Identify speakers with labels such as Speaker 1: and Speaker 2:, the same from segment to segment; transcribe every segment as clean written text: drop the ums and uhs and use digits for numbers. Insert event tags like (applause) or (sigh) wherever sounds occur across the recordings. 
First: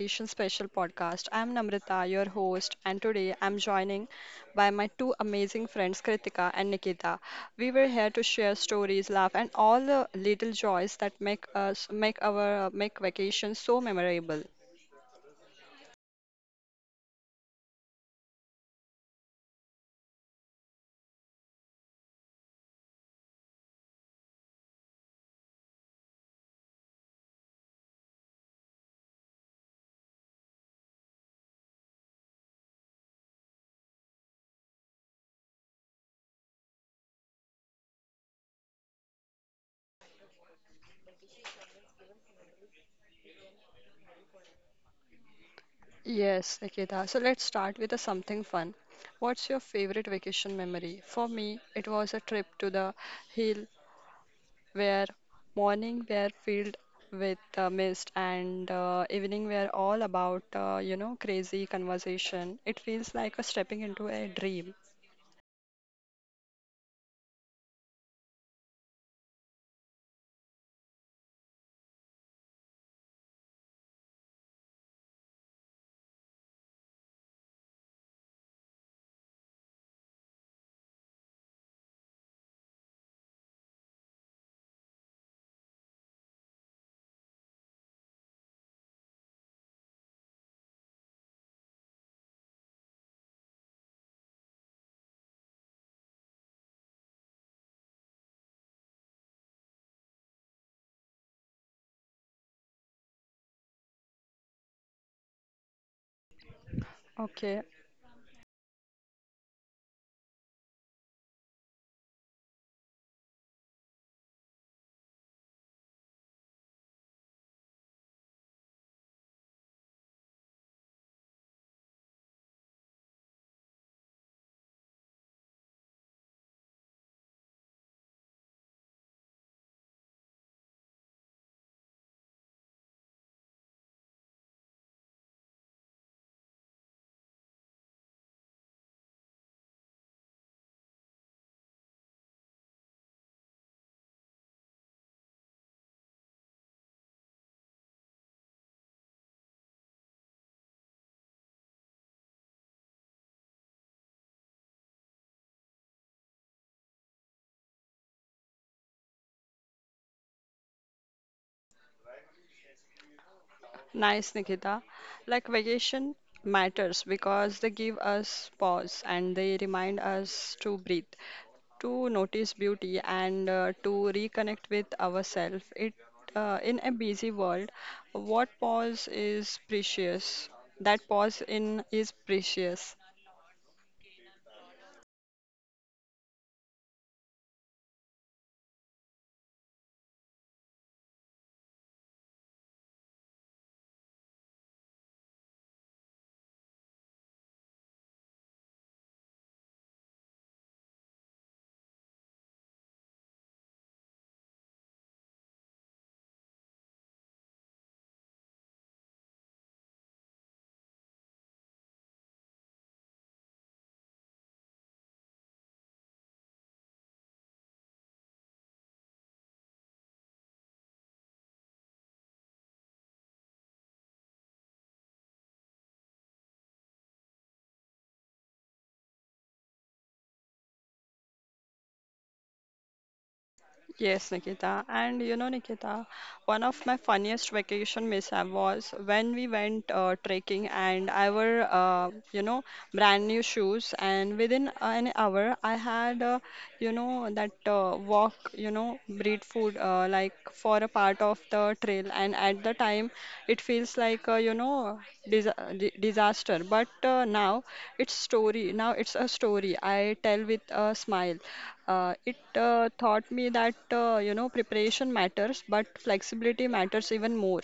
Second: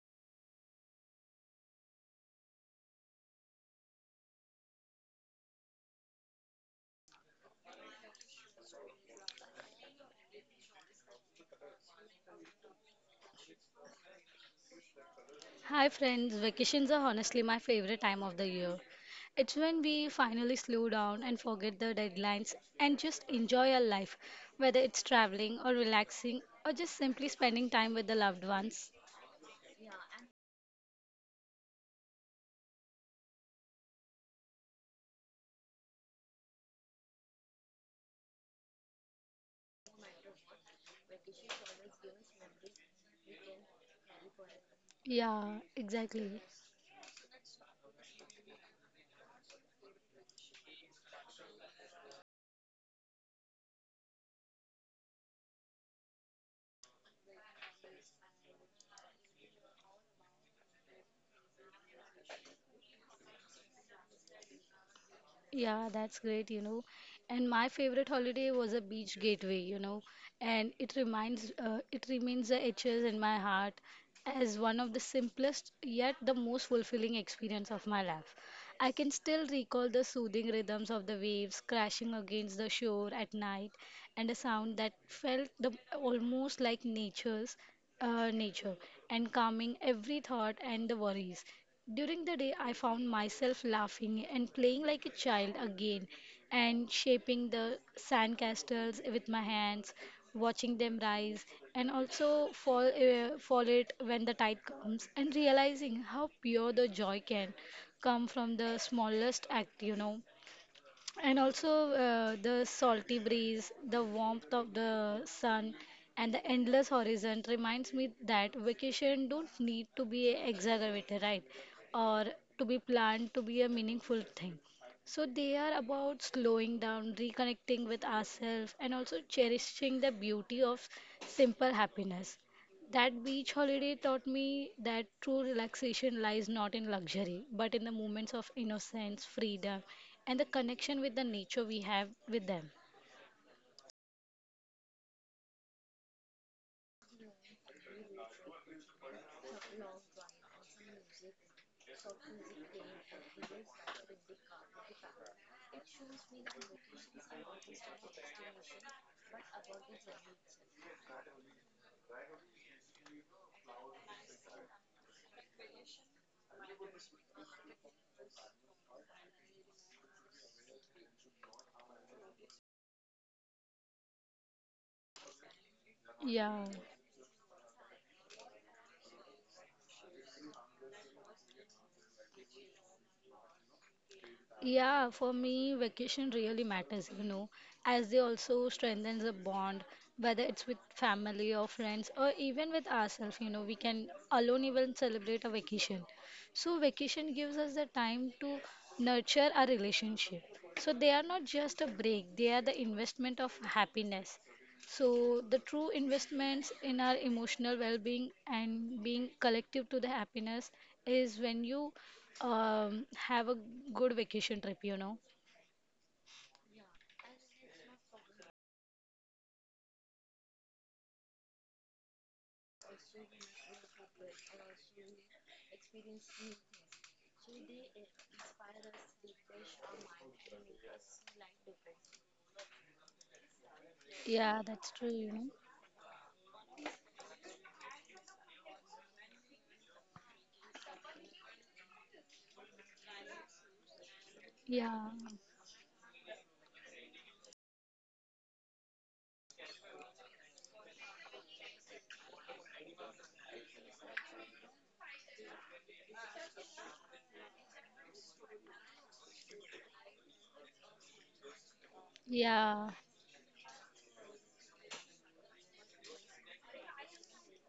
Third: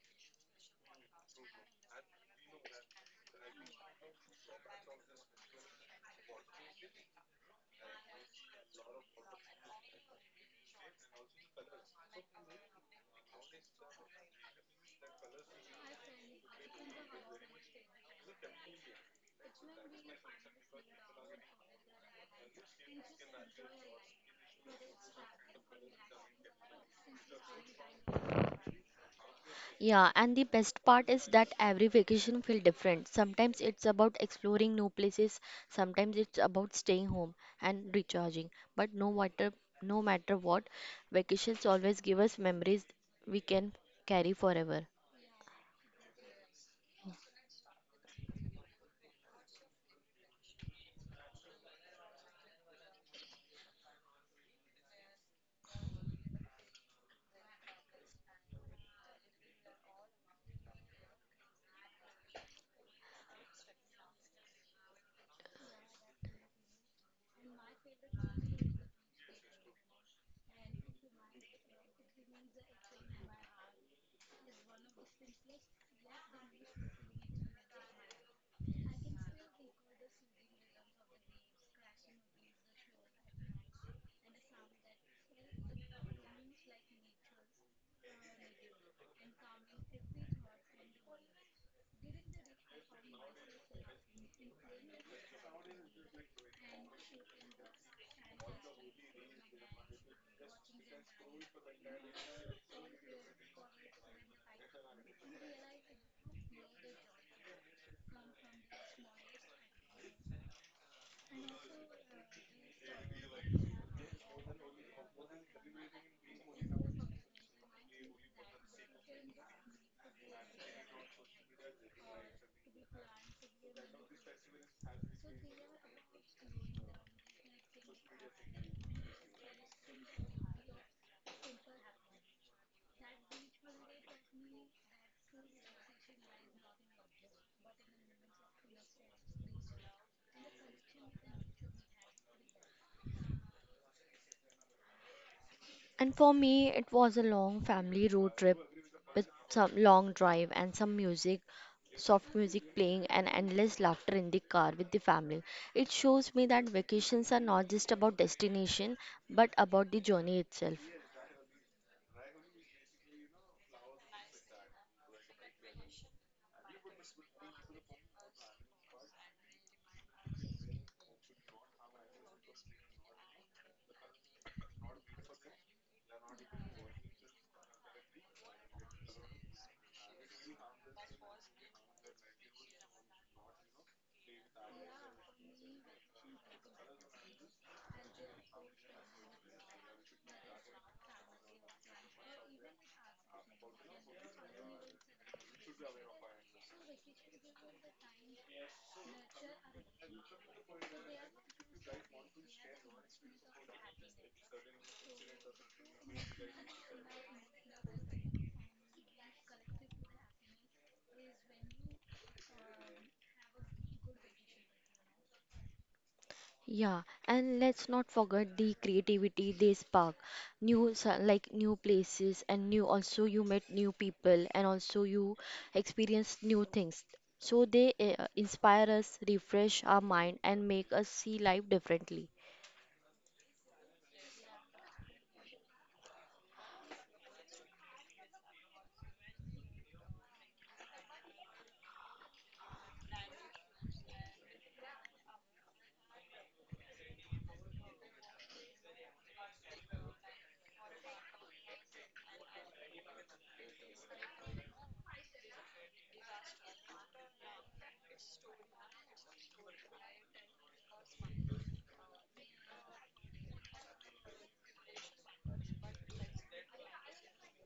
Speaker 1: vacation special podcast. I'm Namrita, your host, and today I'm joining by my two amazing friends, Kritika and Nikita. We were here to share stories, laugh, and all the little joys that make us make our make vacation so memorable.
Speaker 2: Hi friends, vacations are honestly my favorite time of the year. It's when we finally slow down and forget the deadlines and just enjoy our life, whether it's traveling or relaxing or just simply spending time with the loved ones.
Speaker 3: Yeah, and the best part is that every vacation feels different. Sometimes it's about exploring new places, sometimes it's about staying home and recharging. But no matter what, vacations always give us memories we can carry forever.
Speaker 2: Yeah, exactly.
Speaker 1: Yes, Nikita. So let's start with a something fun. What's your favorite vacation memory? For me, it was a trip to the hill where morning were filled with mist and evening were all about crazy conversation. It feels like a stepping into a dream.
Speaker 2: Yeah, that's great, you know. And my favorite holiday was a beach gateway, you know, and it remains the etches in my heart as one of the simplest yet the most fulfilling experience of my life. I can still recall the soothing rhythms of the waves crashing against the shore at night and a sound that felt the, almost like nature and calming every thought and the worries. During the day, I found myself laughing and playing like a child again and shaping the sandcastles with my hands, watching them rise and also fall it when the tide comes and realizing how pure the joy can
Speaker 1: Okay.
Speaker 2: come from the smallest act, you know. And also the salty breeze, the warmth of the sun, and the endless horizon reminds me that vacation don't need to be exaggerated, right? Or to be planned to be a meaningful thing. So they are about slowing down, reconnecting with ourselves, and also cherishing the beauty of simple happiness. That beach holiday taught me that true relaxation lies not in luxury, but in the moments of innocence, freedom, and the connection with the nature we have with them.
Speaker 3: And for me, it was a long family road trip with some long drive and some music, soft music playing, and endless laughter in the car with the family. It shows me that vacations are not just about destination but about the journey itself.
Speaker 1: Nice, Nikita. Like vacation matters because they give us pause and they remind us to breathe, to notice beauty and to reconnect with ourselves. It
Speaker 2: Yeah.
Speaker 1: In a busy world, what pause is precious. That pause in is precious.
Speaker 2: Yeah, for me, vacation really matters, you know, as they also strengthens a bond, whether it's with family or friends or even with ourselves, you know, we can alone even celebrate a vacation. So vacation gives us the time to nurture our relationship. So they are not just a break, they are the investment of happiness. So the true investments in our emotional well-being and being collective to the happiness is when you have a good vacation trip, you know.
Speaker 3: Yeah, and let's not forget the creativity they spark. Like new places, and new also you met new people, and also you experience new things. So they inspire us, refresh our mind, and make us see life differently.
Speaker 1: Yes,
Speaker 2: Yeah,
Speaker 1: Nikita.
Speaker 2: that's true,
Speaker 1: And
Speaker 2: you
Speaker 1: you
Speaker 2: know.
Speaker 1: know, Nikita, one of my funniest vacation mishap was when we went trekking and I were, brand new shoes. And within
Speaker 2: Yeah,
Speaker 1: an hour, I had, that walk, breed food like for a part of the trail. And at the time, it feels like, dis disaster. But now it's a story I tell with a smile. Uh, it
Speaker 2: yeah,
Speaker 1: uh, taught me that preparation matters, but flexibility matters even more.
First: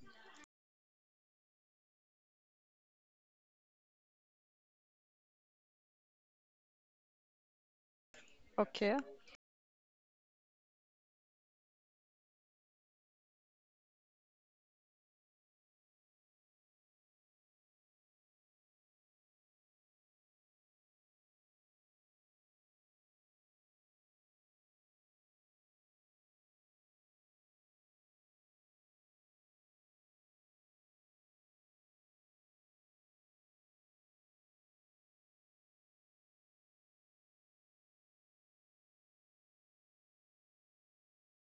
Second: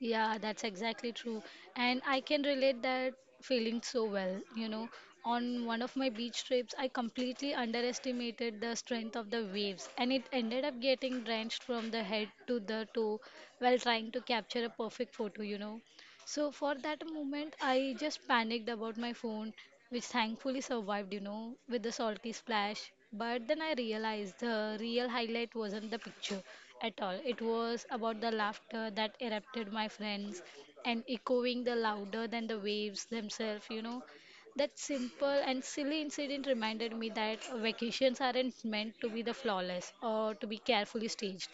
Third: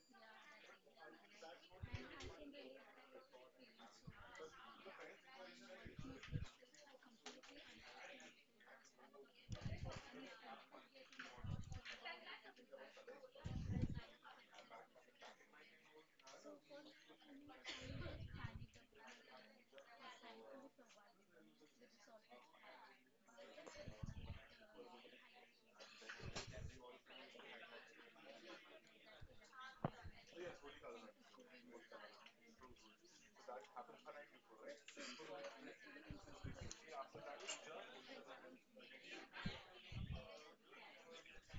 Speaker 2: yeah, that's exactly true. And I can relate that feeling so well, you know. On one of my beach trips, I completely underestimated the
Speaker 1: Okay.
Speaker 2: strength of the waves, and it ended up getting drenched from the head to the toe while trying to capture a perfect photo, you know. So for that moment, I just panicked about my phone, which thankfully survived, you know, with the salty splash. But then I realized the real highlight wasn't the picture at all. It was about the laughter that erupted my friends and echoing the louder than the waves themselves, you know. That simple and silly incident reminded me that vacations aren't meant to be the flawless or to be carefully staged.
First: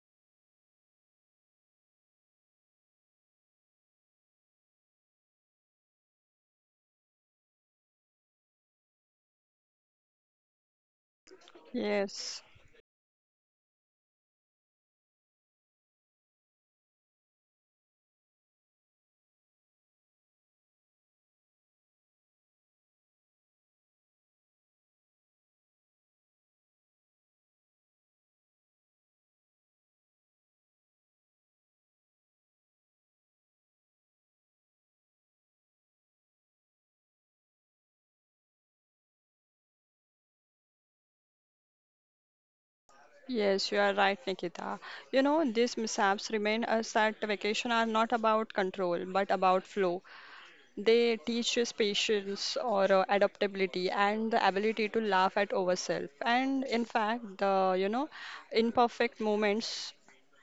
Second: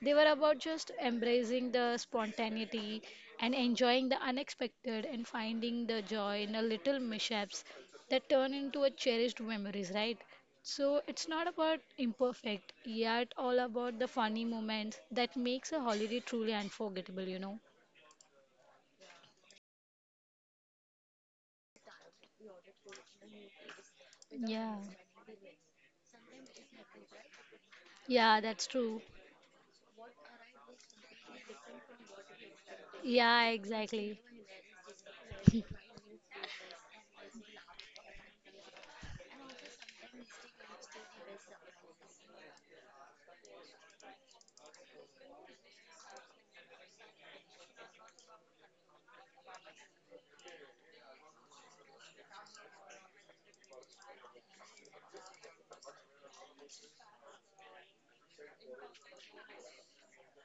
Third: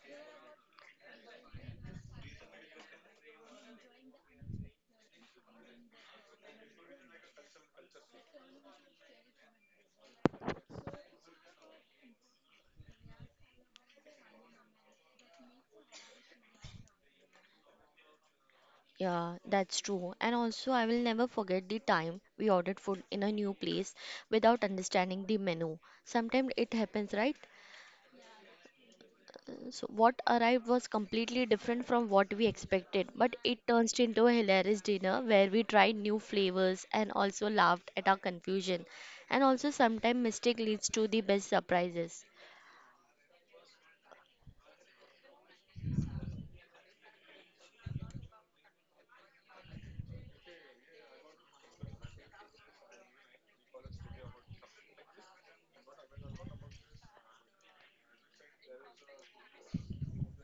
Speaker 2: They were about just embracing the spontaneity and enjoying the unexpected and finding the joy in the little mishaps that turn into a cherished memories, right? So it's not about
Speaker 1: Yes.
Speaker 2: imperfect, yet all about the funny moments that makes a holiday truly unforgettable, you know?
Speaker 3: Yeah, that's true. And also, I will never forget the time we ordered food in a new place
Speaker 2: Yeah.
Speaker 3: without understanding the menu. Sometimes it happens, right?
Speaker 2: Yeah, that's true.
Speaker 3: So what arrived was completely different from what we expected, but
Speaker 2: Yeah,
Speaker 3: it turned
Speaker 2: exactly.
Speaker 3: into a hilarious dinner where we tried new flavors and also laughed at our confusion. And also sometimes mistake leads to the best surprises.
Speaker 1: Yes, you are right, Nikita. You know, these mishaps remind us that vacation are not about control, but about flow. They teach us patience or adaptability and the ability to laugh at ourselves. And in fact, the, imperfect moments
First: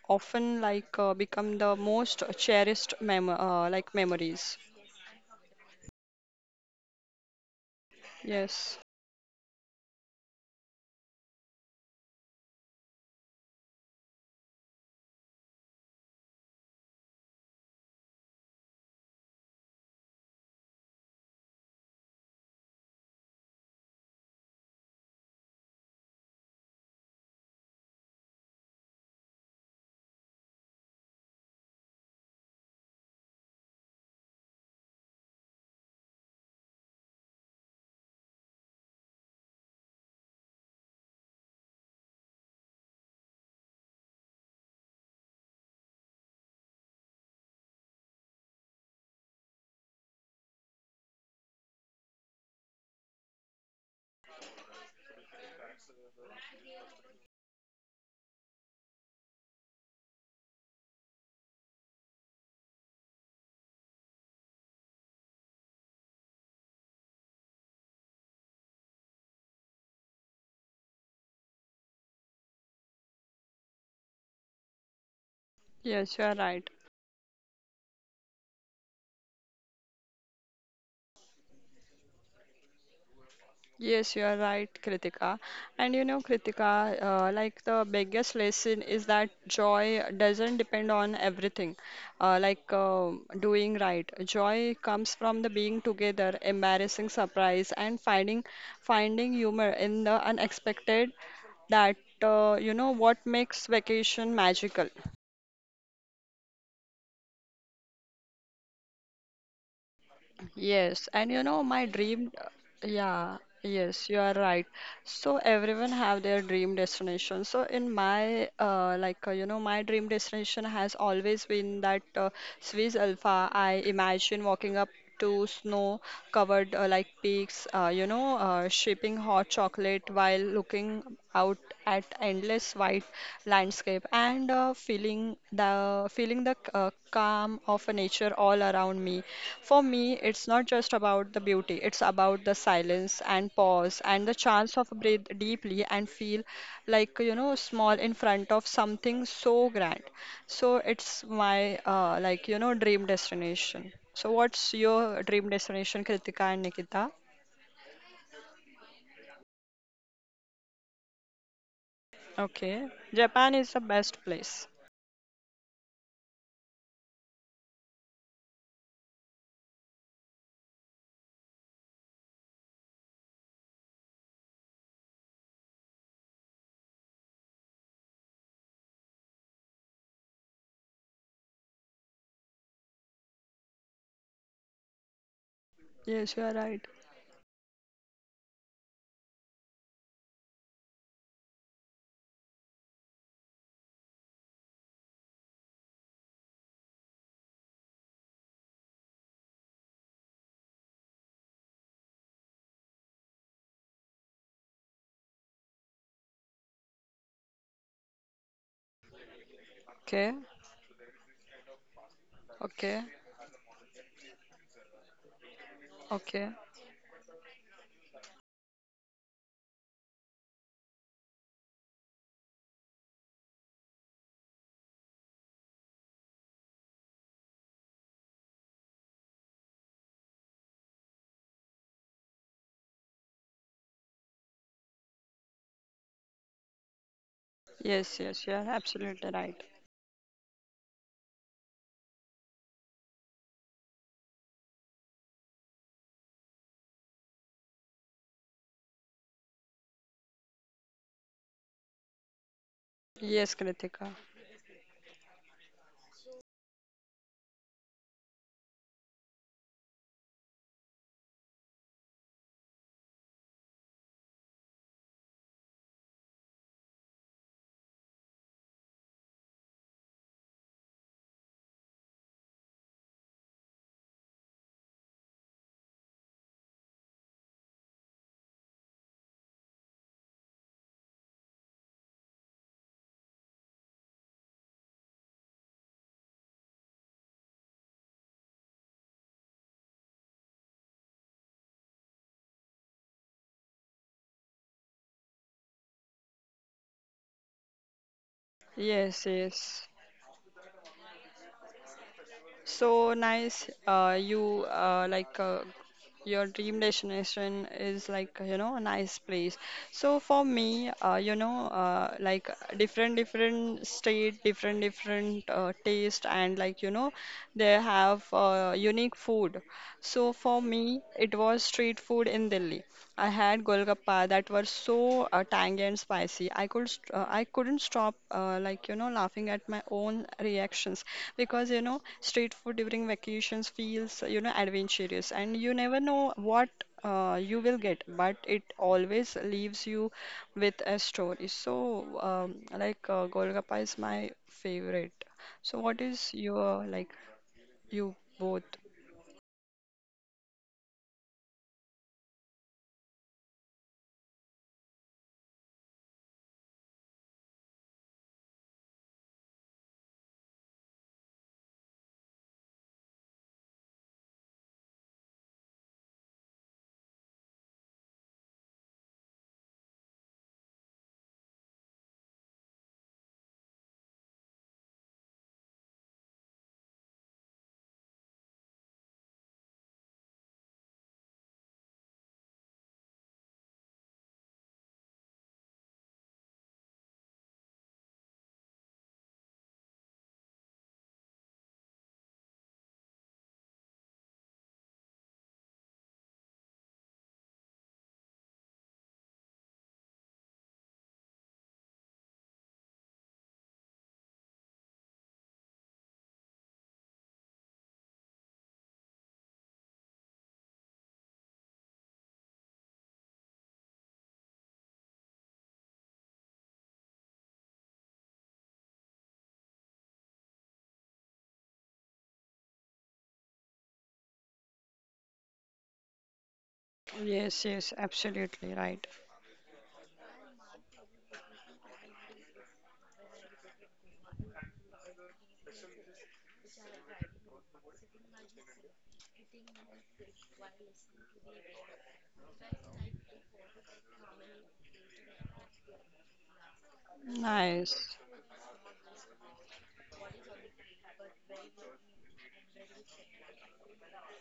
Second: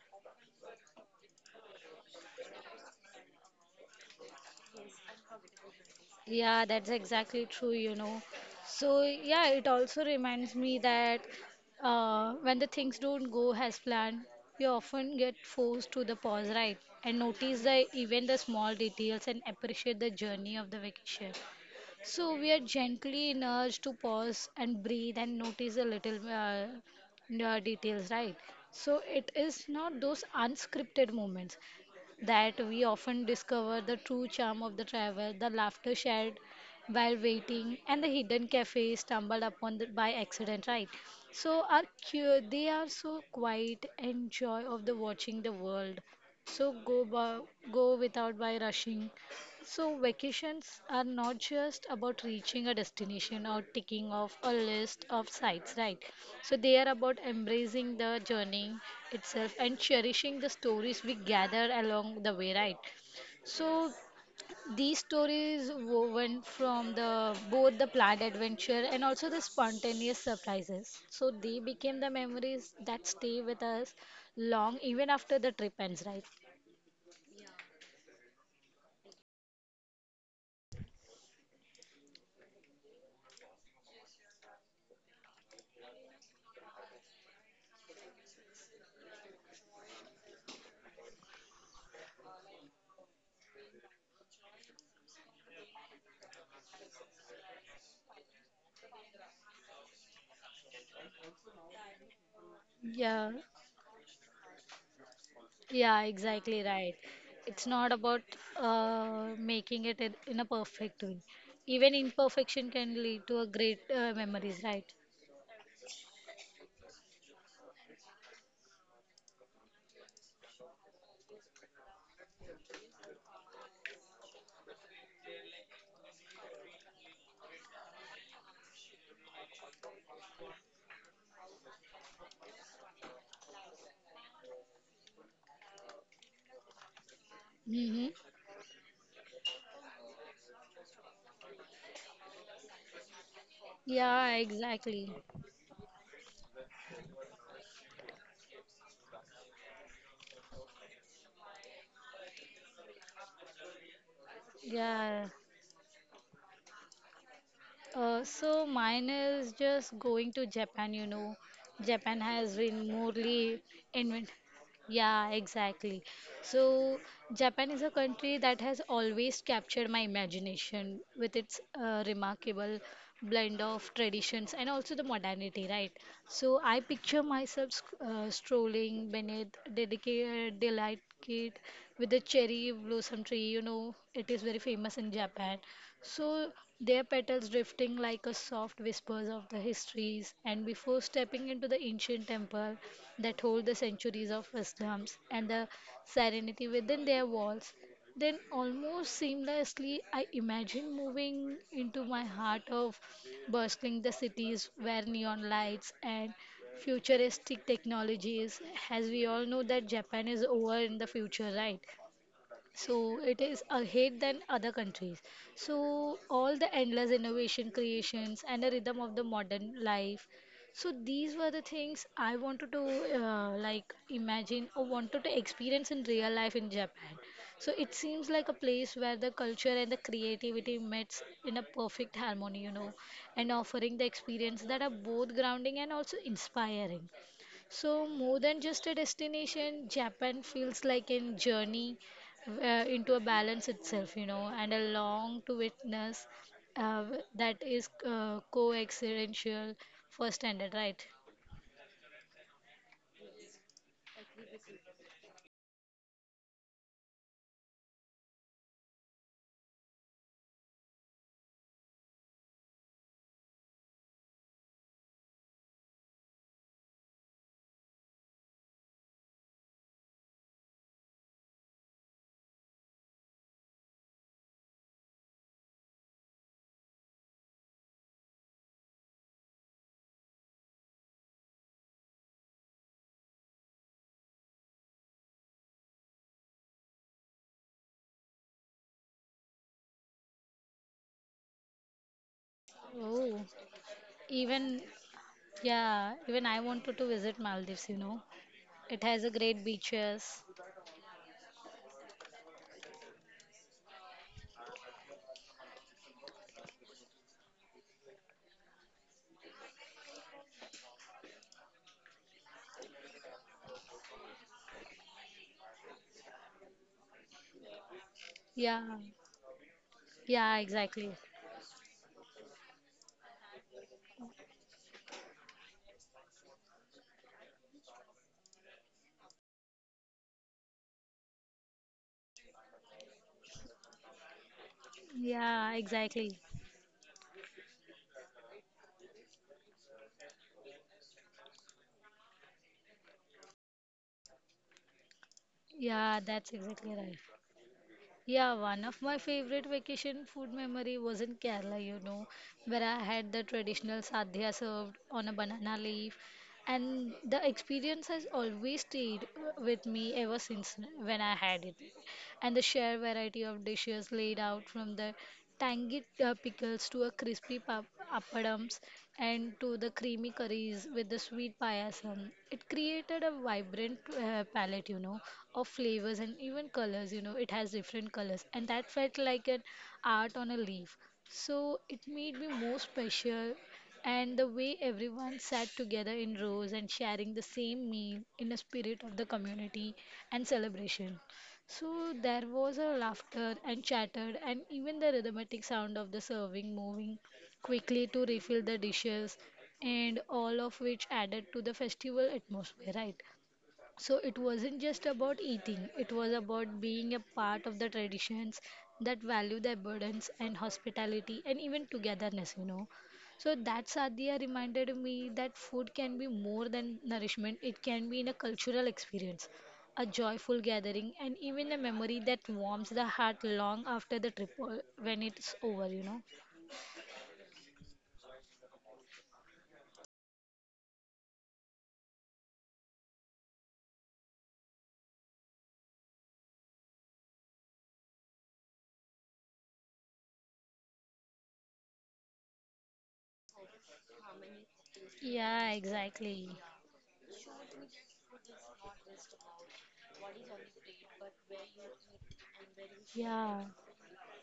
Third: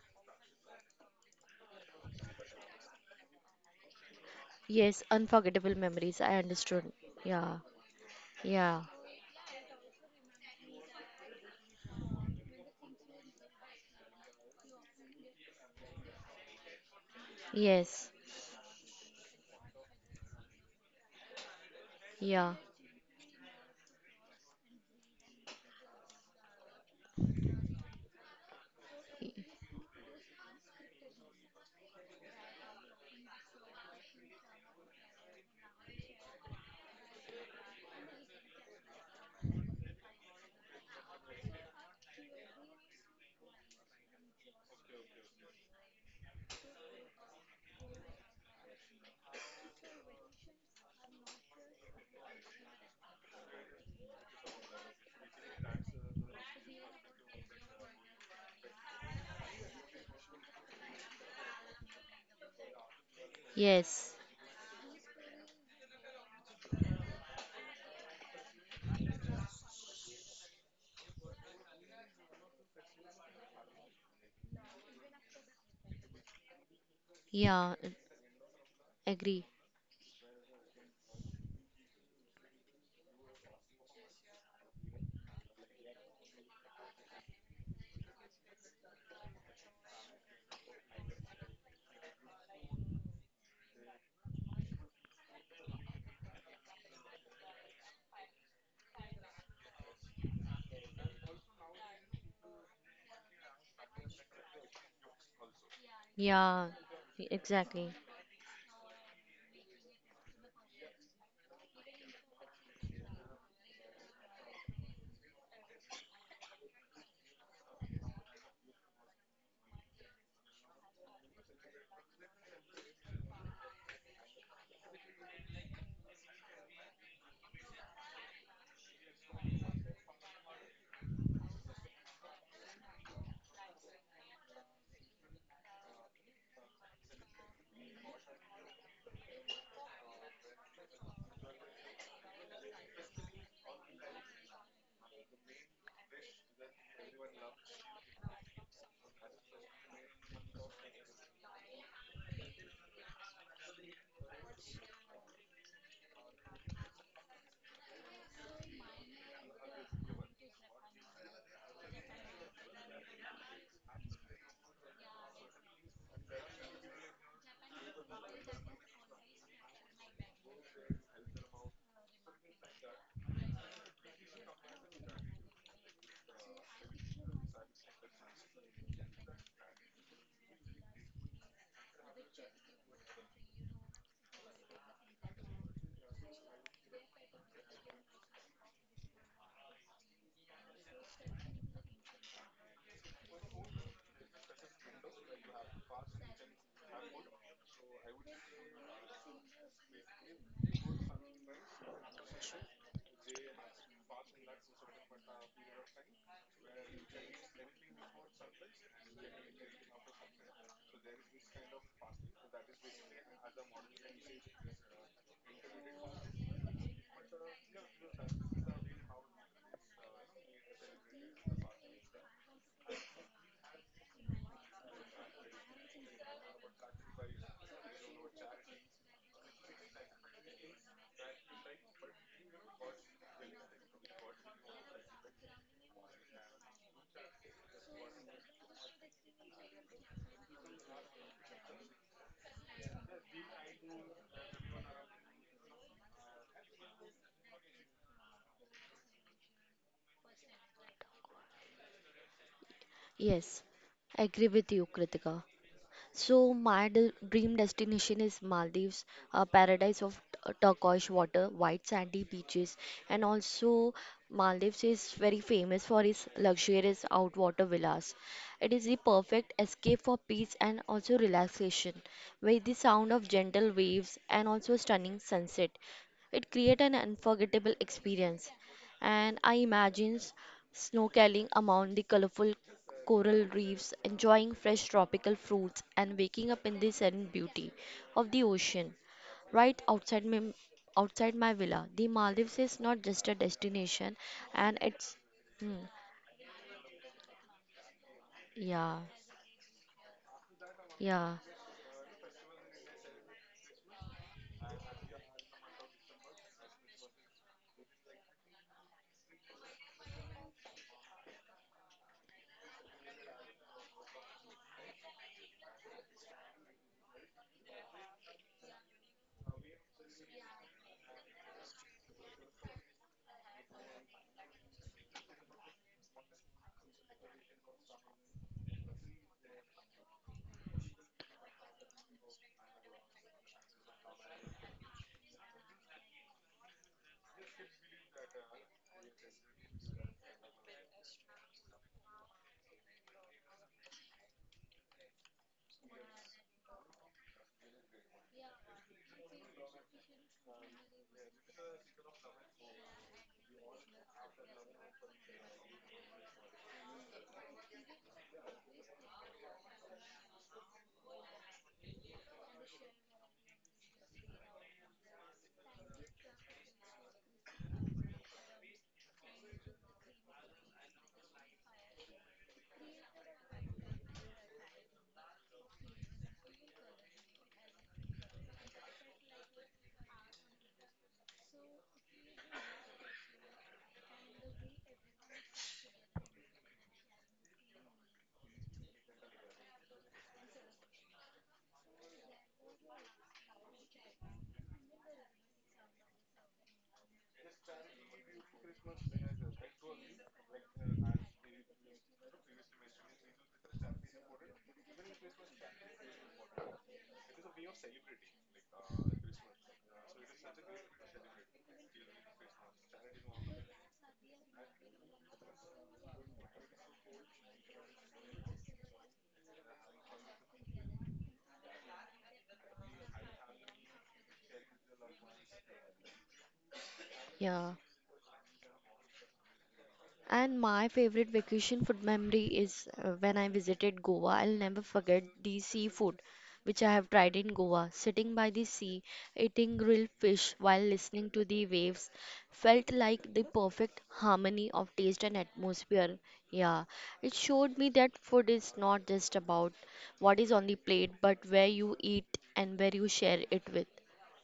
Speaker 1: often become the most cherished memories.
Speaker 3: Yes, unforgettable memories, I
Speaker 2: Yeah, that's
Speaker 3: understood.
Speaker 2: exactly
Speaker 3: Yeah.
Speaker 2: true, you know.
Speaker 1: Yes.
Speaker 3: Yeah.
Speaker 2: So, yeah, it also reminds me that when the things don't go as planned, we often get forced to the pause, right? And notice the
Speaker 3: Yes.
Speaker 2: even the small details and appreciate the journey of the vacation. So
Speaker 3: Yeah.
Speaker 2: we are gently nudged to pause and breathe and notice a little details, right? So
Speaker 3: y-
Speaker 2: it is not those unscripted moments that we often discover the true charm of the travel, the laughter shared while waiting, and the hidden cafe stumbled upon the, by accident, right? So our they are so quiet and joy of the watching the world. So go by, go without by rushing so, vacations are not just about reaching a destination or ticking off a list of sites, right? So, they are about embracing the journey itself and cherishing the stories we gather along the way, right? So,
Speaker 3: Yes.
Speaker 2: these stories woven from the both the planned adventure and also the spontaneous surprises. So, they became the memories that stay with us long even after the trip
Speaker 1: Yes,
Speaker 2: ends,
Speaker 1: you are
Speaker 2: right?
Speaker 1: right.
Speaker 3: Yeah. Agree.
Speaker 1: Yes, you are right, Kritika. And you know, Kritika, like the biggest lesson is that joy doesn't depend on everything, uh, like uh, doing right. Joy comes from the being together, embarrassing surprise, and finding humor in the unexpected. That you know what
Speaker 2: Yeah.
Speaker 1: makes vacation magical.
Speaker 2: Yeah, exactly
Speaker 3: Yeah.
Speaker 2: right. It's
Speaker 3: Exactly.
Speaker 2: not about making it in a perfect
Speaker 1: Yes,
Speaker 2: way.
Speaker 1: and you know my
Speaker 2: Even
Speaker 1: dream,
Speaker 2: imperfection can lead
Speaker 1: yeah,
Speaker 2: to a great
Speaker 1: yes, you are
Speaker 2: memories,
Speaker 1: right.
Speaker 2: right?
Speaker 1: So everyone have their dream destination. So in my my dream destination has always been that Swiss Alpha. I imagine walking up to snow-covered peaks, sipping hot chocolate while looking out at endless white landscape and feeling the calm of
Speaker 2: Mm-hmm.
Speaker 1: nature all around me. For me, it's not just about the beauty; it's about the silence and pause and the
Speaker 2: Yeah,
Speaker 1: chance of
Speaker 2: exactly.
Speaker 1: breathe deeply and feel like small in front of something so grand. So it's my dream destination. So what's your
Speaker 2: Yeah.
Speaker 1: dream destination, Kritika and Nikita?
Speaker 2: So mine is just going to Japan, you know. Japan has been
Speaker 1: Okay, Japan
Speaker 2: morely
Speaker 1: is the best
Speaker 2: invent.
Speaker 1: place.
Speaker 2: Yeah, exactly. So Japan is a country that has always captured my imagination with its remarkable blend of traditions and also the modernity, right? So I picture myself strolling beneath dedicated delight market with the cherry blossom tree. You know, it is very famous in Japan.
Speaker 1: Yes, you are
Speaker 2: So
Speaker 1: right.
Speaker 2: their petals drifting like a soft whispers of the histories. And before stepping into the ancient temple that hold the centuries of wisdoms and the serenity within their walls, then almost seamlessly I imagine moving into my heart of bustling the cities where neon lights and futuristic technologies as we all know that
Speaker 1: Okay,
Speaker 2: Japan is over in the future, right?
Speaker 1: okay,
Speaker 2: So it is ahead than other countries. So
Speaker 1: okay.
Speaker 2: all the endless innovation creations and the rhythm of the modern life. So these were the things I wanted to like imagine or wanted to experience in real life in Japan. So it seems like a place where the culture and the creativity meets in a perfect harmony, you know, and offering the experience that are both grounding and also inspiring. So,
Speaker 1: Yes,
Speaker 2: more
Speaker 1: yes, you
Speaker 2: than
Speaker 1: are
Speaker 2: just a
Speaker 1: absolutely right.
Speaker 2: destination, Japan feels like a journey into a balance itself, you know, and a long to witness uh, that is coexistential for standard, right?
Speaker 1: Yes,
Speaker 3: Yes.
Speaker 1: Kritika.
Speaker 3: I agree with you, Kritika. So dream destination is Maldives, a paradise of turquoise water, white sandy beaches, and also Maldives is very famous for its luxurious outwater villas. It is the perfect escape for peace and also relaxation, with the sound of gentle waves and also stunning sunset. It creates an unforgettable experience, and I imagine snorkeling among the colorful coral reefs, enjoying fresh tropical fruits, and waking up in the serene beauty of the ocean. Right outside my, Outside my villa, the Maldives is not just a
Speaker 2: Oh.
Speaker 3: destination, and
Speaker 2: Even,
Speaker 3: it's hmm,
Speaker 2: yeah, even I wanted to visit Maldives, you know.
Speaker 3: yeah,
Speaker 2: It has
Speaker 1: Yes,
Speaker 2: a great
Speaker 1: yes.
Speaker 2: beaches.
Speaker 3: yeah,
Speaker 1: So nice. Your dream destination is like a nice place. So for me, different different state, different different taste, and like they have
Speaker 2: Yeah,
Speaker 1: unique food. So
Speaker 2: yeah,
Speaker 1: for me,
Speaker 2: exactly.
Speaker 1: it was street food in Delhi. I had Golgappa that were so tangy and spicy. I couldn't stop laughing at my own reactions because street food during vacations feels adventurous and
Speaker 2: Yeah,
Speaker 1: you never know
Speaker 2: exactly.
Speaker 1: what you will get, but it always leaves you with a story. So Golgappa is my favorite. So what
Speaker 2: Yeah,
Speaker 1: is
Speaker 2: that's
Speaker 1: your
Speaker 2: exactly
Speaker 1: like
Speaker 2: right.
Speaker 1: you
Speaker 2: Yeah,
Speaker 1: both?
Speaker 2: one of my favorite vacation food memory was in Kerala, you know, where I had the traditional sadhya served on a banana leaf, and the experience has always stayed with me ever since when I had it and the sheer variety of dishes laid out from the tangy pickles to a crispy appadums and to the creamy curries with the sweet payasam. It created a vibrant palette, you know, of flavors and even colors, you know, it has different colors, and that felt like an art on a leaf. So it made me more special and the way everyone sat together in rows and sharing the same meal in a spirit of the community and celebration. So there was a laughter and chatter, and even the rhythmic sound of the serving moving quickly to refill the dishes, and all of which added to the festival atmosphere, right? So it wasn't just about eating, it was about being a part of the traditions that value the abundance and hospitality and even togetherness, you know. So that sadhya reminded me that food can be more than nourishment, it can be in a cultural experience, a joyful gathering, and even a memory that warms the heart long after the trip, when it's over, you know.
Speaker 1: Yes,
Speaker 3: yeah.
Speaker 1: yes, absolutely right.
Speaker 3: And my favorite vacation food memory is when I visited Goa. I'll never forget the seafood which I have tried in Goa. Sitting by the sea, eating grilled fish while listening to the waves felt like the perfect harmony of taste and
Speaker 2: Yeah,
Speaker 3: atmosphere.
Speaker 2: exactly.
Speaker 3: Yeah, it showed me
Speaker 1: Nice.
Speaker 3: that food is not just about what is on the plate, but where you eat and where you share
Speaker 2: Yeah,
Speaker 3: it with.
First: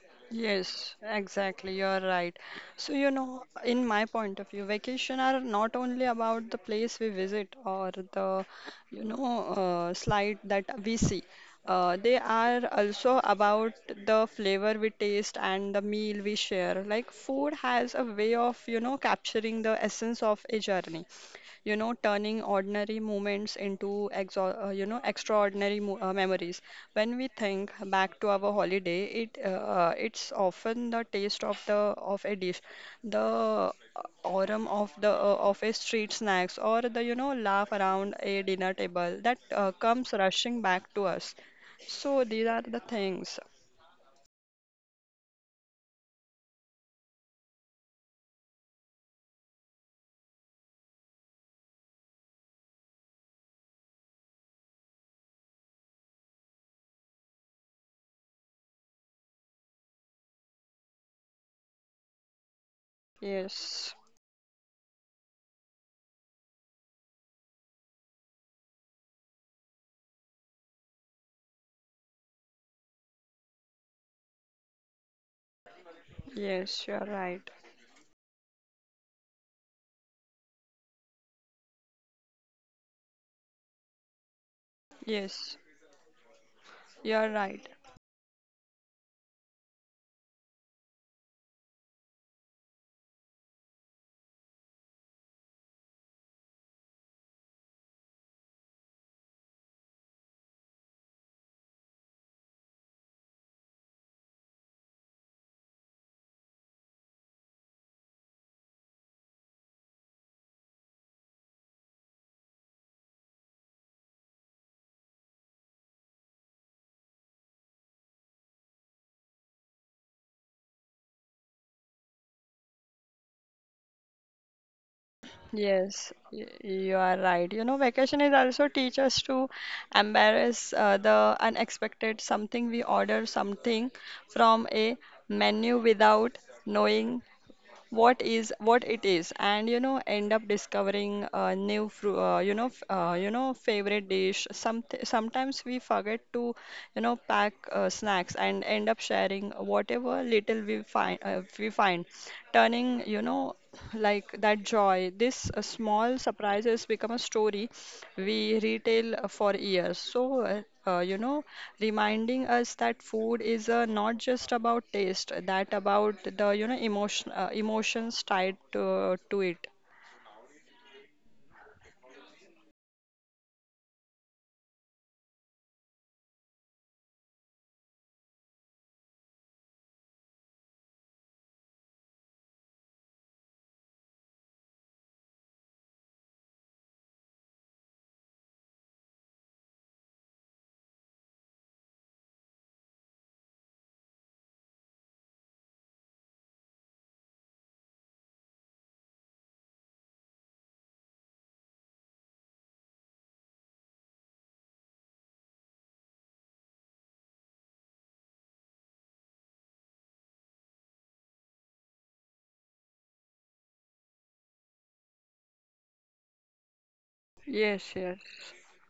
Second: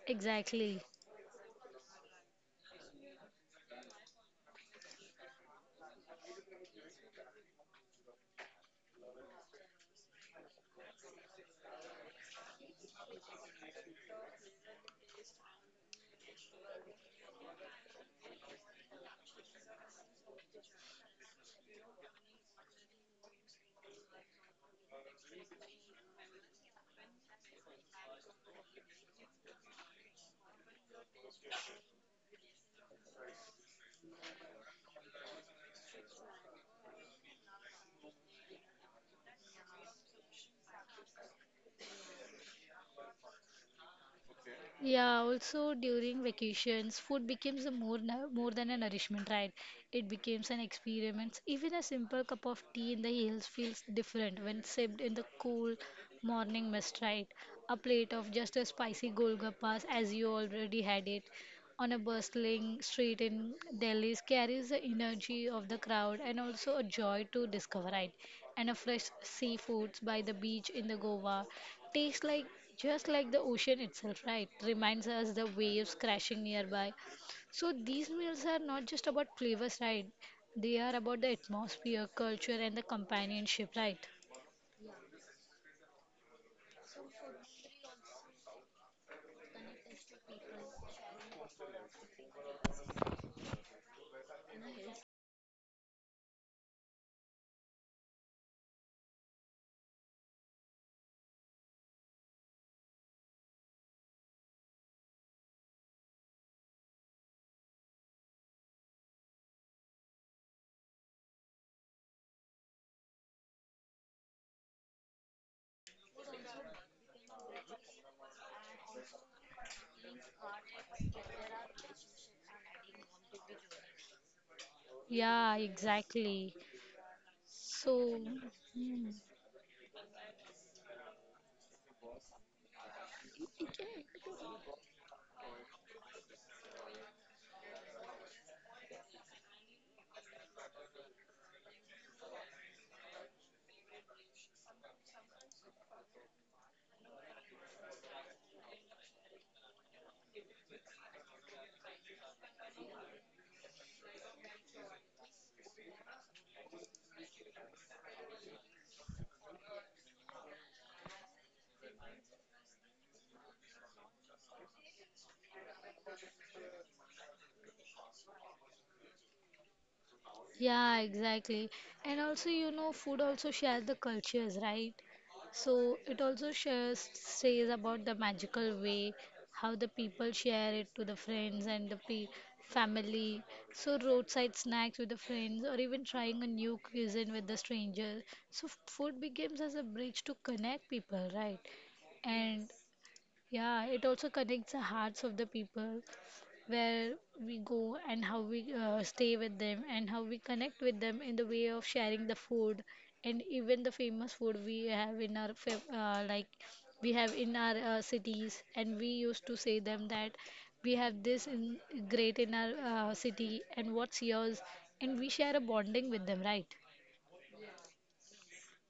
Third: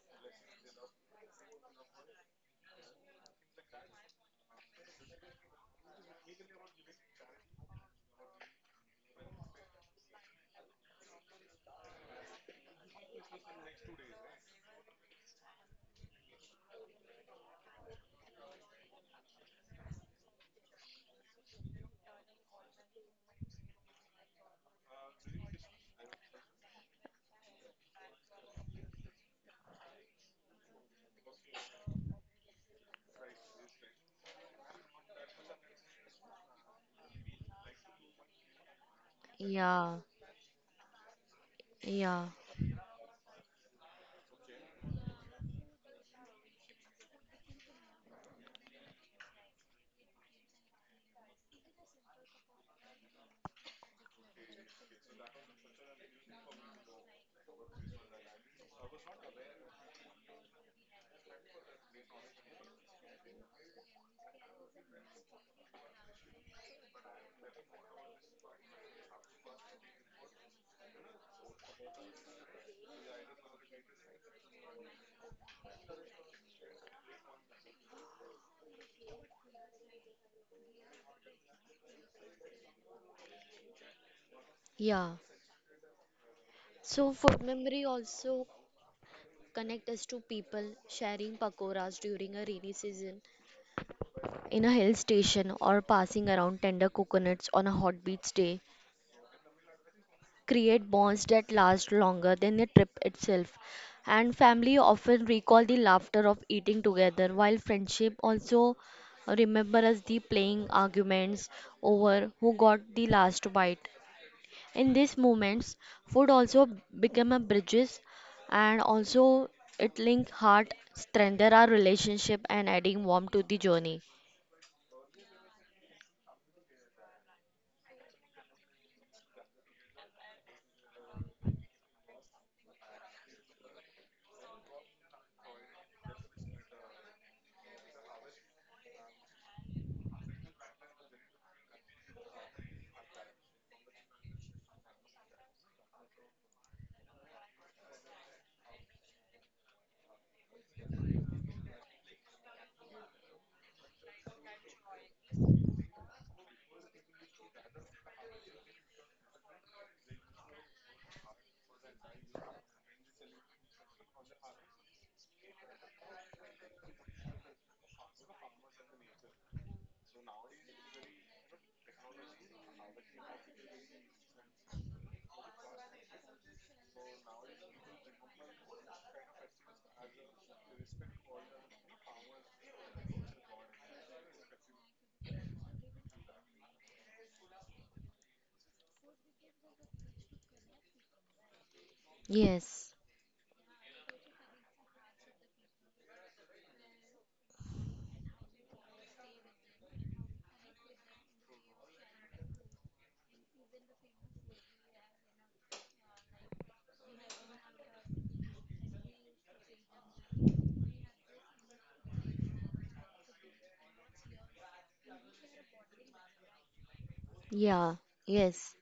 Speaker 2: exactly.
Speaker 1: Yes, exactly. You're right. So, you know, in my point of view, vacation are not only about the place we visit or the, slide that we see. They are also about the flavor we taste and the meal we share. Like food has a way of, capturing the essence of a journey, turning ordinary moments into extraordinary mo- memories. When we think back to our holiday, it's often the taste of the of a dish, the aroma of the of a street snacks, or the laugh around a dinner table that
Speaker 3: Yeah,
Speaker 1: comes rushing back to us. So
Speaker 3: yeah.
Speaker 1: these are the things.
Speaker 2: Yeah, also during vacations, food becomes a more than a nourishment, right? It becomes an experiment. Even a simple cup of tea in the hills feels different when sipped in the cool morning mist, right? A plate of just a spicy golgappas as you already had it on a bustling street in
Speaker 1: Yes,
Speaker 2: Delhi carries the energy of the crowd and also a joy to discover it. And a fresh seafoods by the beach in the Goa tastes like just like the ocean itself, right? Reminds us the waves crashing
Speaker 1: yes, you
Speaker 2: nearby.
Speaker 1: are right.
Speaker 2: So these meals are not just about flavors, right? They are about the atmosphere, culture, and the companionship, right?
Speaker 3: Yeah.
Speaker 1: Yes, you
Speaker 3: So
Speaker 1: are
Speaker 3: food
Speaker 1: right.
Speaker 3: memory also connect us to people sharing pakoras during a rainy season in a hill station or passing around tender coconuts on a hot beach day. Create bonds that last longer than the trip itself. And family often recall the laughter of eating together, while friendship also remembers the playing arguments over who got the last bite. In these moments, food also become a bridges and also it link heart, strengthen our relationship and adding warmth to the journey.
Speaker 2: Yeah,
Speaker 1: Yes,
Speaker 2: exactly.
Speaker 1: you are right. You know, vacation
Speaker 2: So,
Speaker 1: is also teach us to embrace the unexpected, something we order something
Speaker 2: hmm.
Speaker 1: from a menu without knowing what it is, and end up discovering a new fru you know, f- you know, favorite dish. Sometimes we forget to, pack snacks and end up sharing whatever little we find, turning, that joy. This small surprises become a story we retail for years. So, reminding us that food is not just about taste, that about the, emotions tied to it.
Speaker 2: Yeah, exactly. And also, you know, food also shares the cultures, right? So it also shares says about the magical way how the people share it to the friends and the pe family. So roadside snacks with the friends or even trying a new cuisine with the stranger. So food becomes as a bridge to connect people, right? And
Speaker 3: Yes.
Speaker 2: yeah, it also connects the hearts of the people where we go and how we stay with them and how we connect with them in the way of sharing the food and even the famous food we have in our we have in our cities and we used to say them that we have this in, great in our city and what's yours and we share a bonding with them, right?
Speaker 1: Yes,
Speaker 3: Yeah.
Speaker 1: yes.
Speaker 3: Yes.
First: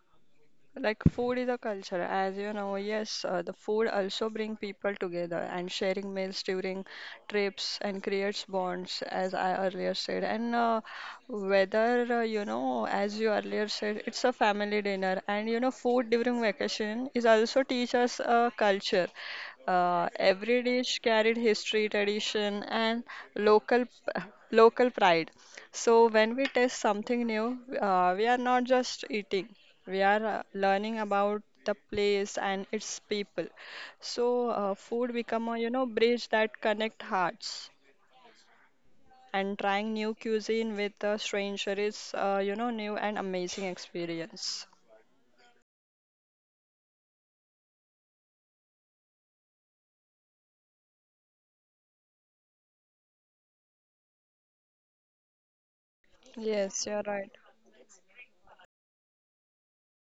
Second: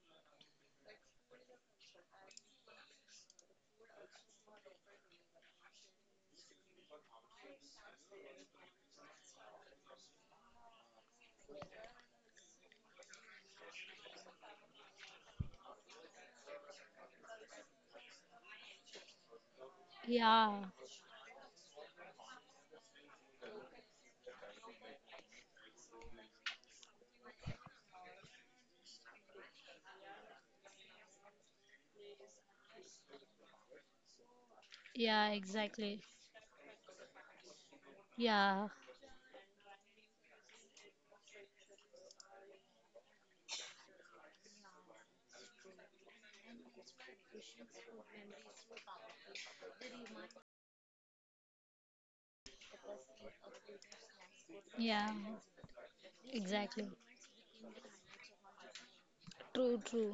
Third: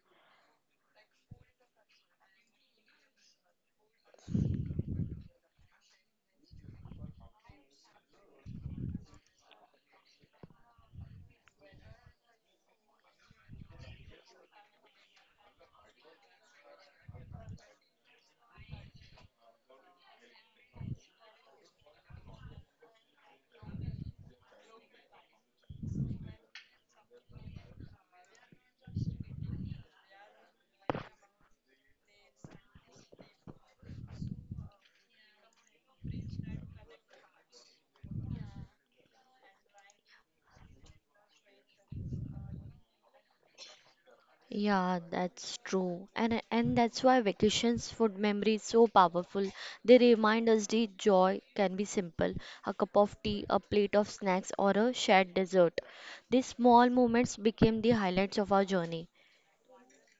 Speaker 1: Like food is a culture, as you know. Yes, the food also bring people together and sharing meals during trips and creates bonds, as I earlier said. And whether as you earlier said, it's a family dinner, and food during vacation is also teach us a culture.
Speaker 2: Yeah,
Speaker 1: Every dish carried history, tradition, and local local pride. So when we taste something new, we are not just eating. We are learning about the place and its people. So food
Speaker 2: yeah,
Speaker 1: become a
Speaker 2: exactly.
Speaker 1: bridge that connect hearts.
Speaker 2: Yeah,
Speaker 1: And trying new cuisine with a stranger is new and amazing experience.
Speaker 3: Yeah, that's true. And that's why vacations food memory is so powerful. They remind us the joy can be simple, a cup of tea, a plate of snacks or a
Speaker 2: yeah,
Speaker 3: shared dessert. These small
Speaker 1: Yes,
Speaker 2: exactly.
Speaker 1: you're
Speaker 3: moments
Speaker 1: right.
Speaker 3: became the highlights of our journey.
Speaker 2: True, true.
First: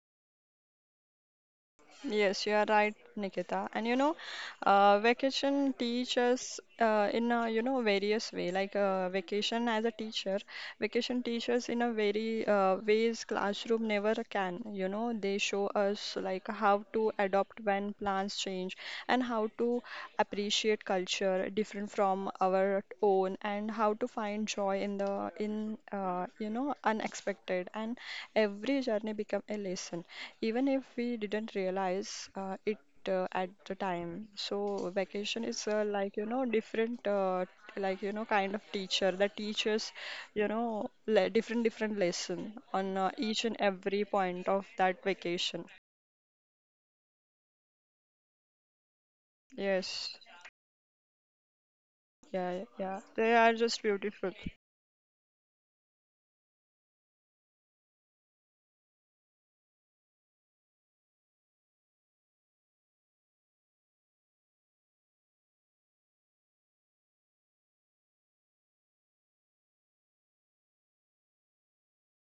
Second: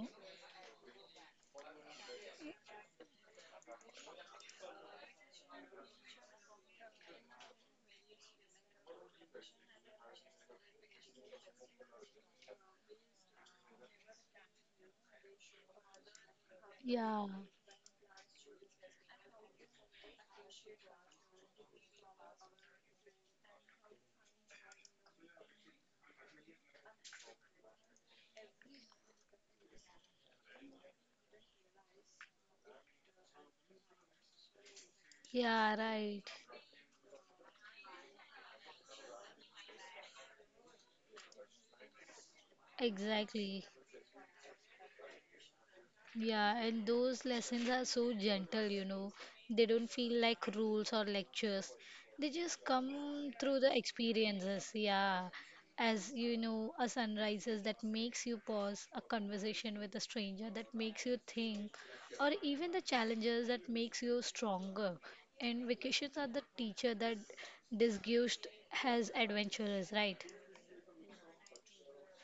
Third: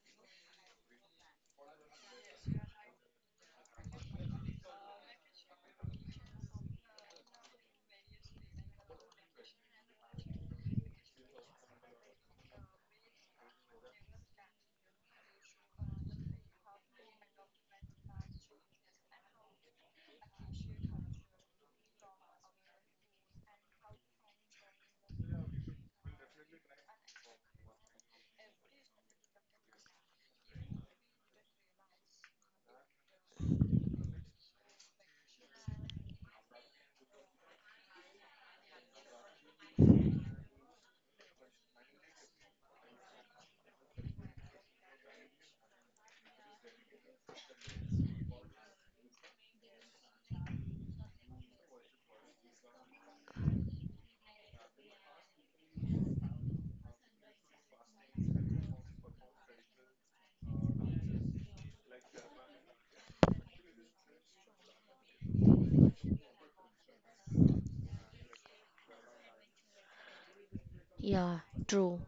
Speaker 1: Yes, you are right, Nikita. And you know, vacation teaches in a various way. Vacation as a teacher, vacation teaches in a very ways classroom never can. You know, they show us like how to
Speaker 2: Yeah,
Speaker 1: adopt when plans change and how to appreciate culture different from our own and how to find joy in the in you know unexpected and every journey become a lesson even if we didn't realize it at the time, so vacation is
Speaker 2: yeah, right.
Speaker 1: different kind of teacher that teaches, you know le different different lesson on each and
Speaker 2: Exactly.
Speaker 1: every point of that vacation.
Speaker 2: Yeah, and those lessons are so gentle, you know. They don't
Speaker 1: Yes.
Speaker 2: feel like rules or lectures. They
Speaker 1: Yeah,
Speaker 2: just
Speaker 1: yeah,
Speaker 2: come
Speaker 1: they are
Speaker 2: through the
Speaker 1: just beautiful.
Speaker 2: experiences. Yeah. As you know, a sunrises that makes you pause, a conversation with a stranger that makes you think, or even the challenges that makes you stronger. And vacations are the teacher that disgust has adventurers, right?
Speaker 3: Yeah, true.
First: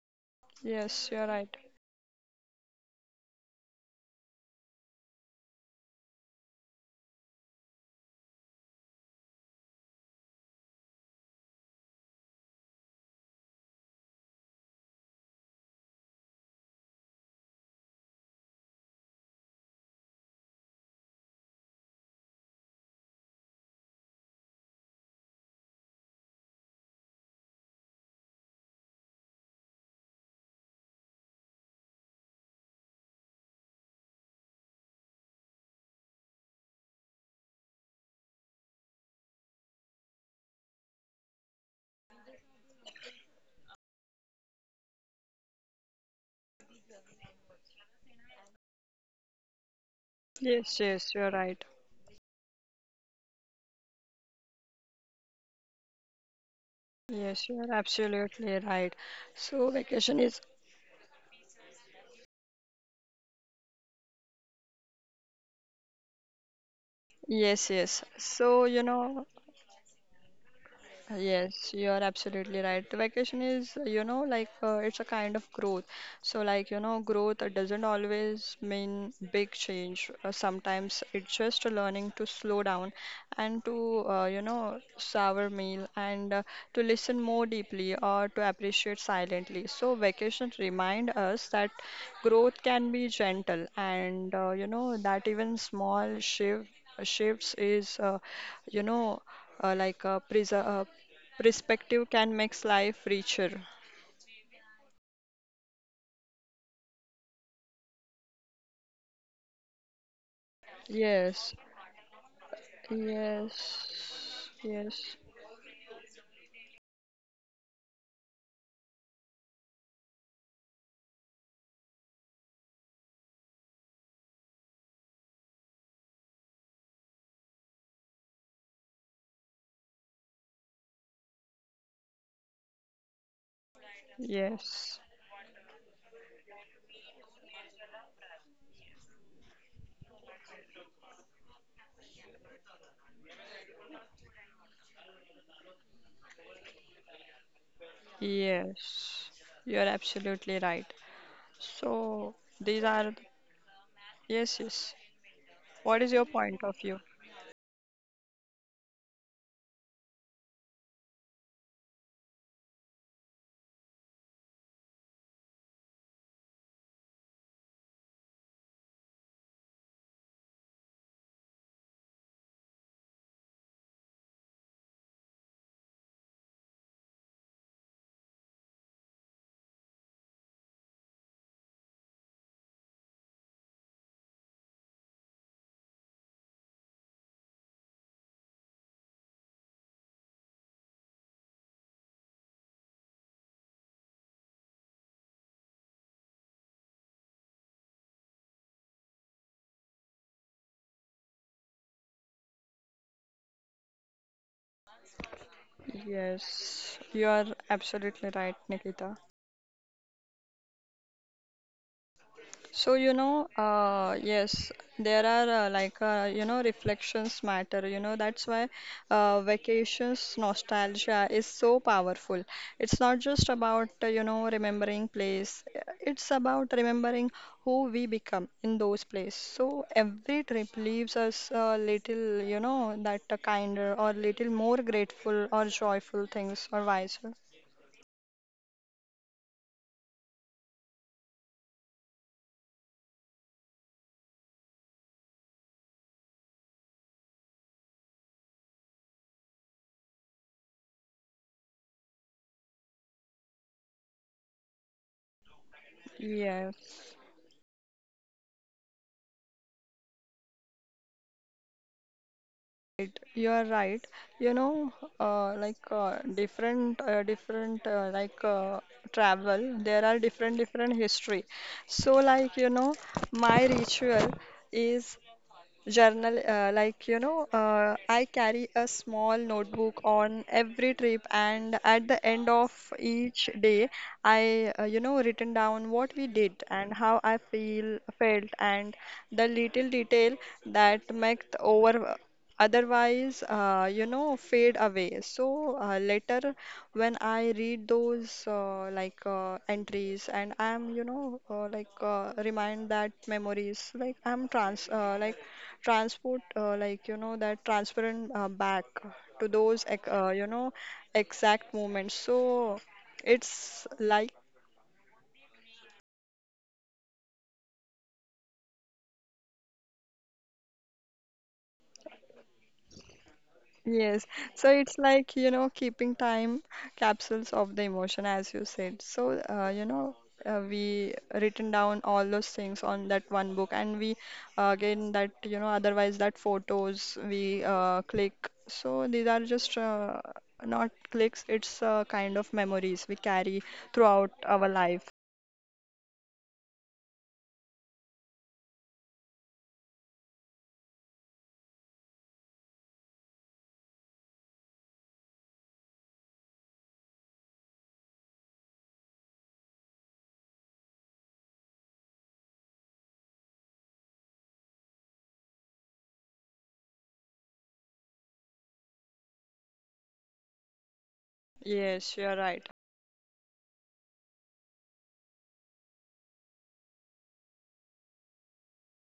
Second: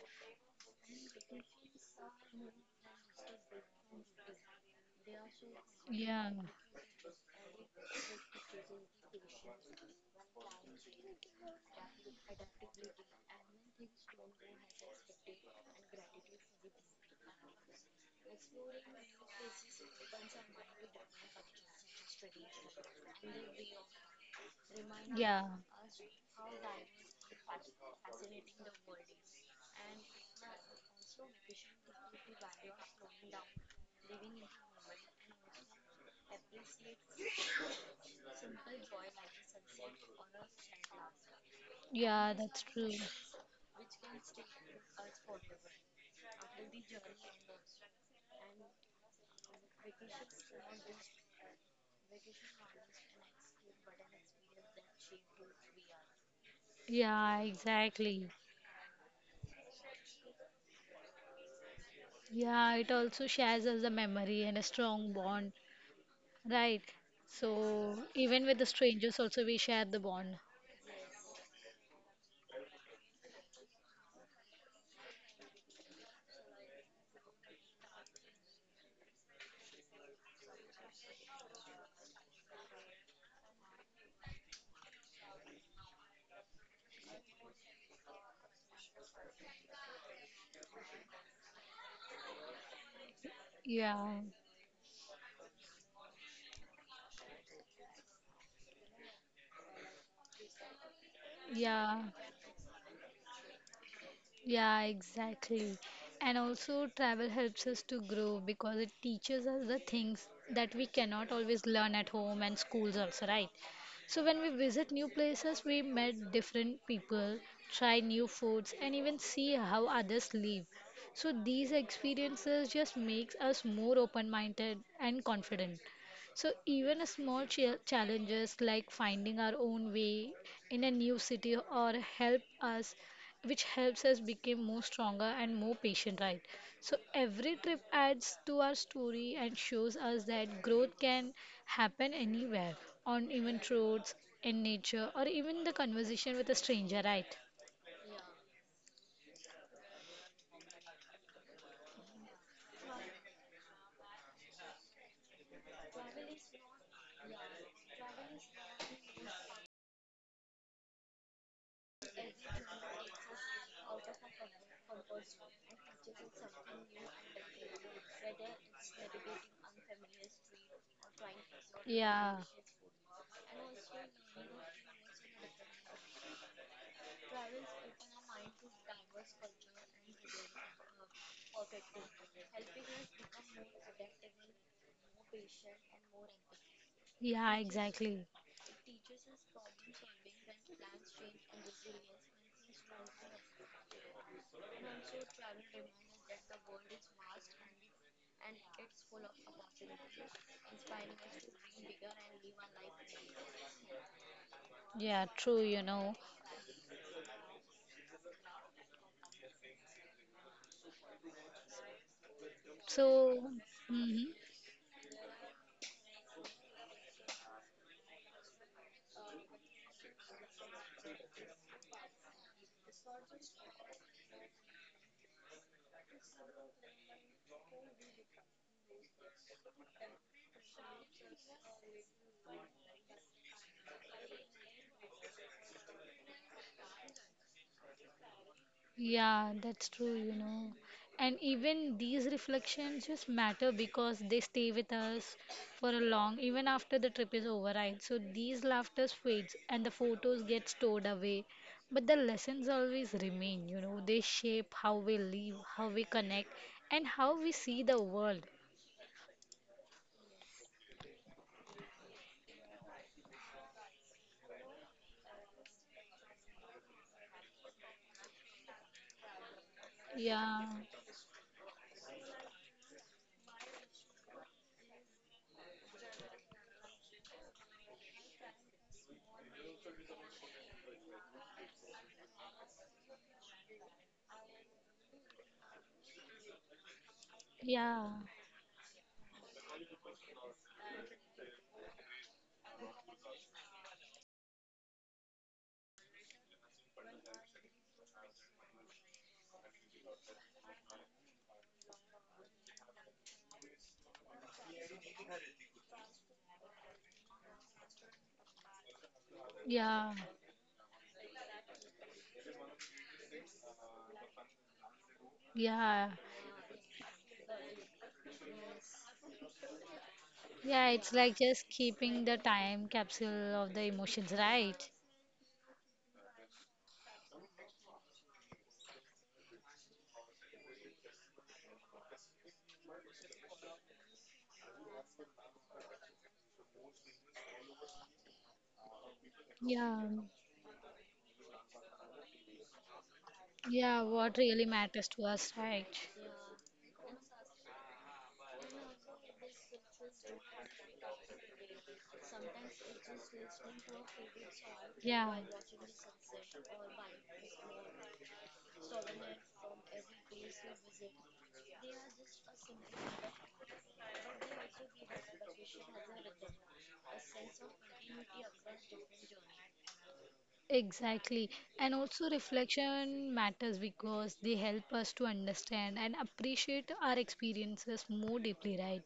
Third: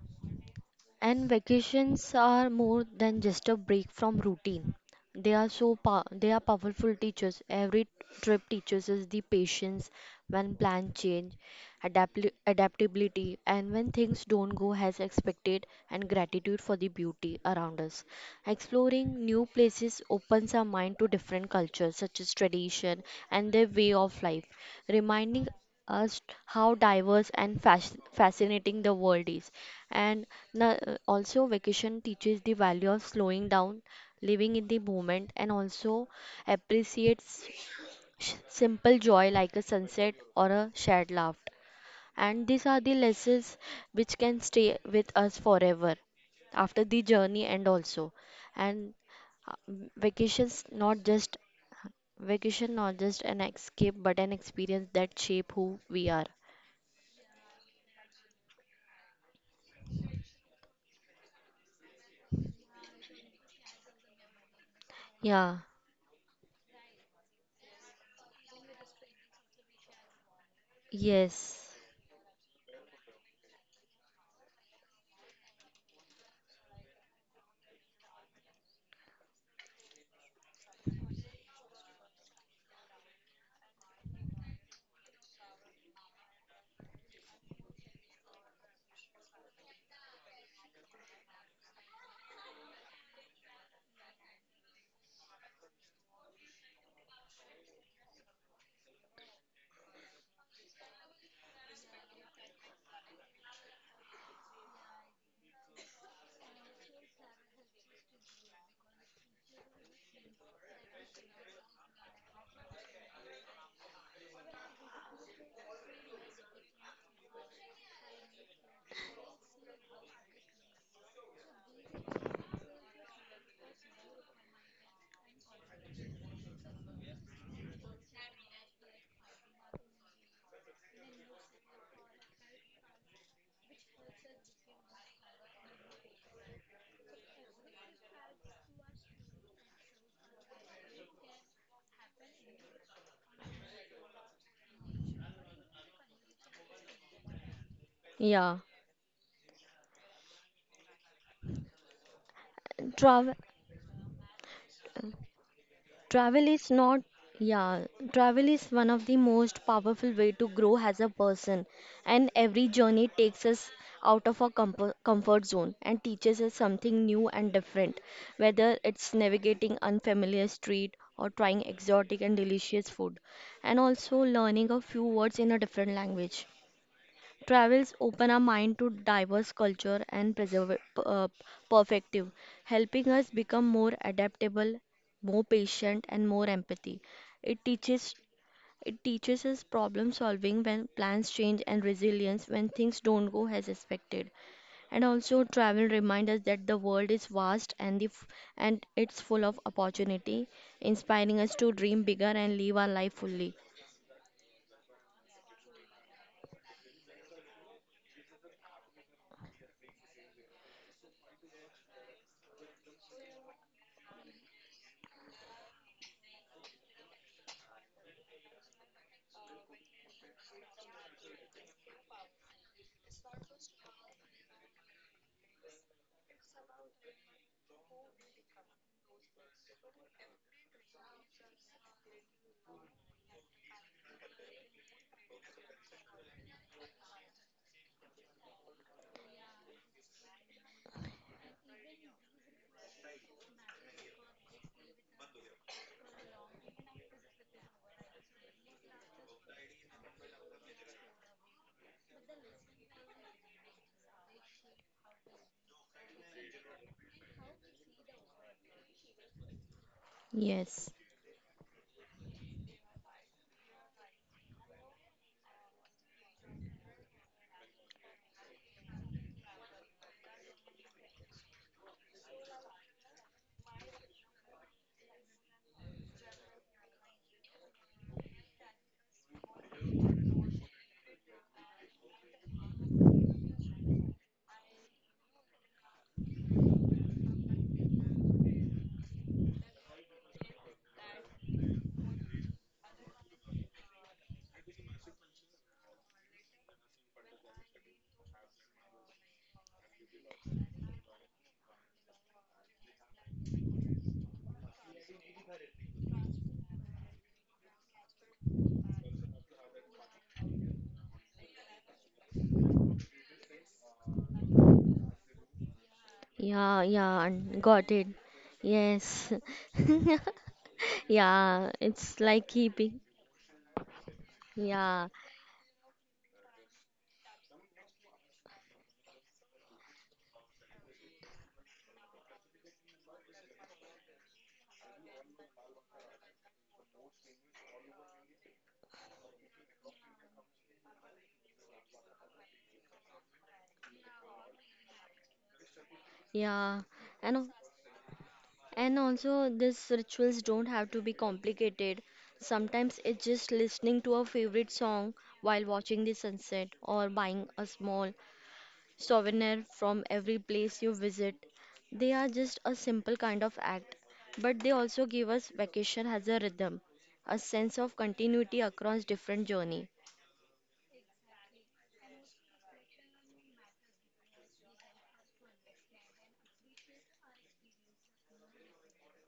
Speaker 1: Yes, you're
Speaker 3: And
Speaker 1: right.
Speaker 3: vacations are more than just a break from routine. They are they
Speaker 2: Yeah.
Speaker 3: are powerful teachers. Every trip teaches us the patience when plans change, adaptability, and when things don't go as expected, and gratitude for the beauty around us. Exploring new places opens our mind to different cultures, such as tradition and their way of life, reminding
Speaker 2: Yeah.
Speaker 3: us how diverse and fascinating the world is. And na- also, vacation teaches the value of slowing down, living in the moment, and also appreciates simple joy like a sunset or a shared laugh. And
Speaker 2: Yeah,
Speaker 3: these are
Speaker 2: that's
Speaker 3: the
Speaker 2: true.
Speaker 3: lessons which can stay with us forever after the journey and also. And uh, vacations
Speaker 1: Yes,
Speaker 3: not
Speaker 1: yes,
Speaker 3: just
Speaker 1: you're right.
Speaker 3: vacation not just an escape but an experience that shape who we are.
Speaker 2: Yeah,
Speaker 1: Yes, you are
Speaker 2: exactly.
Speaker 1: absolutely right. So vacation is
Speaker 2: Yeah, it also shares us a memory and a strong
Speaker 3: Yeah.
Speaker 2: bond, right?
Speaker 1: yes, yes.
Speaker 2: So even with
Speaker 1: So
Speaker 2: the
Speaker 1: you
Speaker 2: strangers
Speaker 1: know,
Speaker 2: also we share the bond.
Speaker 3: Yes.
Speaker 1: yes, you are absolutely right. The vacation is, you know, like it's a kind of growth. So, like, you know, growth doesn't always mean big change. Sometimes it's just a learning to slow down and to, savor meal and to listen more deeply or to appreciate silently. So, vacation remind us that growth can be gentle
Speaker 2: Yeah,
Speaker 1: and, that even small shifts is, you know, uh, like uh, preser- uh,
Speaker 2: yeah,
Speaker 1: Perspective can make life richer.
Speaker 2: Yeah, exactly. And also, travel helps us to grow because it teaches us the things that we cannot
Speaker 1: Yes,
Speaker 2: always learn at home and schools, also, right?
Speaker 1: yes,
Speaker 2: So, when we visit new
Speaker 1: yes.
Speaker 2: places, we met different people, try new foods, and even see how others live. So, these experiences just makes us more open-minded and confident. So even a small challenges like finding our own way in a new city or help us which helps us become more
Speaker 1: Yes,
Speaker 2: stronger and more patient, right? So every trip adds to our story and shows us that growth can happen anywhere, on even roads, in nature, or even the conversation with a stranger, right?
Speaker 3: Yeah.
Speaker 1: yes, you are absolutely right. So, these
Speaker 3: Travel.
Speaker 1: are, yes, yes. What is
Speaker 3: Travel
Speaker 1: your
Speaker 3: is
Speaker 1: point of
Speaker 3: not,
Speaker 1: view?
Speaker 3: yeah, Travel is one of the most powerful way to grow as a person, and every journey takes us out of our comfort zone and teaches us something new and different, whether it's navigating unfamiliar street or trying exotic and
Speaker 2: yeah
Speaker 3: delicious food, and also learning a few words in a different language. Travels open our mind to diverse culture and perspective, helping us become more adaptable, more patient, and more empathy. It
Speaker 2: yeah
Speaker 3: teaches
Speaker 2: exactly.
Speaker 3: it teaches us problem solving when plans change and resilience when things don't go as expected. And also, travel reminds us that the world is vast and and it's full of opportunity, inspiring us to dream bigger and live our life fully.
Speaker 2: Yeah, true, you know.
Speaker 1: Yes, you are absolutely right, Nikita. So,
Speaker 2: So
Speaker 1: you know,
Speaker 2: mhm.
Speaker 1: yes, there are reflections matter. You know, that's why vacations nostalgia is so powerful. It's not just about, remembering place, it's about remembering who we become in those places. So, every trip leaves us a little, you know, that kinder or little more grateful or joyful things or wiser.
Speaker 2: Yeah, that's true, you know. And even these reflections just matter because they stay with us for a long, even after the trip is over, right? So these laughter fades and the photos get stored away. But the lessons always remain, you know. They shape how we live, how we connect, and
Speaker 1: Yes,
Speaker 2: how we see the world.
Speaker 3: Yes.
Speaker 1: right. You are right. You know, different, travel. There are different,
Speaker 2: Yeah,
Speaker 1: different history. So, like you know, my ritual is journal. Like you know, I carry a small notebook on every trip, and at the end of each day, I written down what we did and how I feel
Speaker 2: yeah,
Speaker 1: felt and the little detail that make the over otherwise fade away. So later when I read those entries and I am remind that memories, like I'm transport that transparent back to those
Speaker 2: yeah,
Speaker 1: exact moments. So it's like
Speaker 2: yeah.
Speaker 3: Yeah, yeah, and got it. Yes. (laughs)
Speaker 2: Yeah, it's like
Speaker 3: Yeah,
Speaker 2: just
Speaker 3: it's like
Speaker 2: keeping the
Speaker 3: keeping.
Speaker 2: time capsule of the
Speaker 1: yes,
Speaker 2: emotions,
Speaker 1: so
Speaker 3: Yeah,
Speaker 2: right?
Speaker 1: it's like, you know, keeping time capsules of the emotion, as you said. So, we written down all those things on that one book, and we again that, otherwise that photos we click. So these are just
Speaker 2: Yeah.
Speaker 1: not clicks, it's kind of memories we carry
Speaker 2: Yeah,
Speaker 1: throughout
Speaker 2: what
Speaker 1: our
Speaker 2: really
Speaker 1: life.
Speaker 2: matters to us, right?
Speaker 3: yeah. And al- and also these rituals don't have to be complicated. Sometimes it's just listening to a favorite song
Speaker 2: Yeah.
Speaker 3: while watching the sunset or buying a small souvenir from every place you visit. They are just a simple kind of act, but they also give us vacation as a rhythm, a sense of continuity across different journey.
Speaker 2: Exactly. And
Speaker 1: Yes,
Speaker 2: also,
Speaker 1: you're right.
Speaker 2: reflection matters because they help us to understand and appreciate our experiences more deeply, right?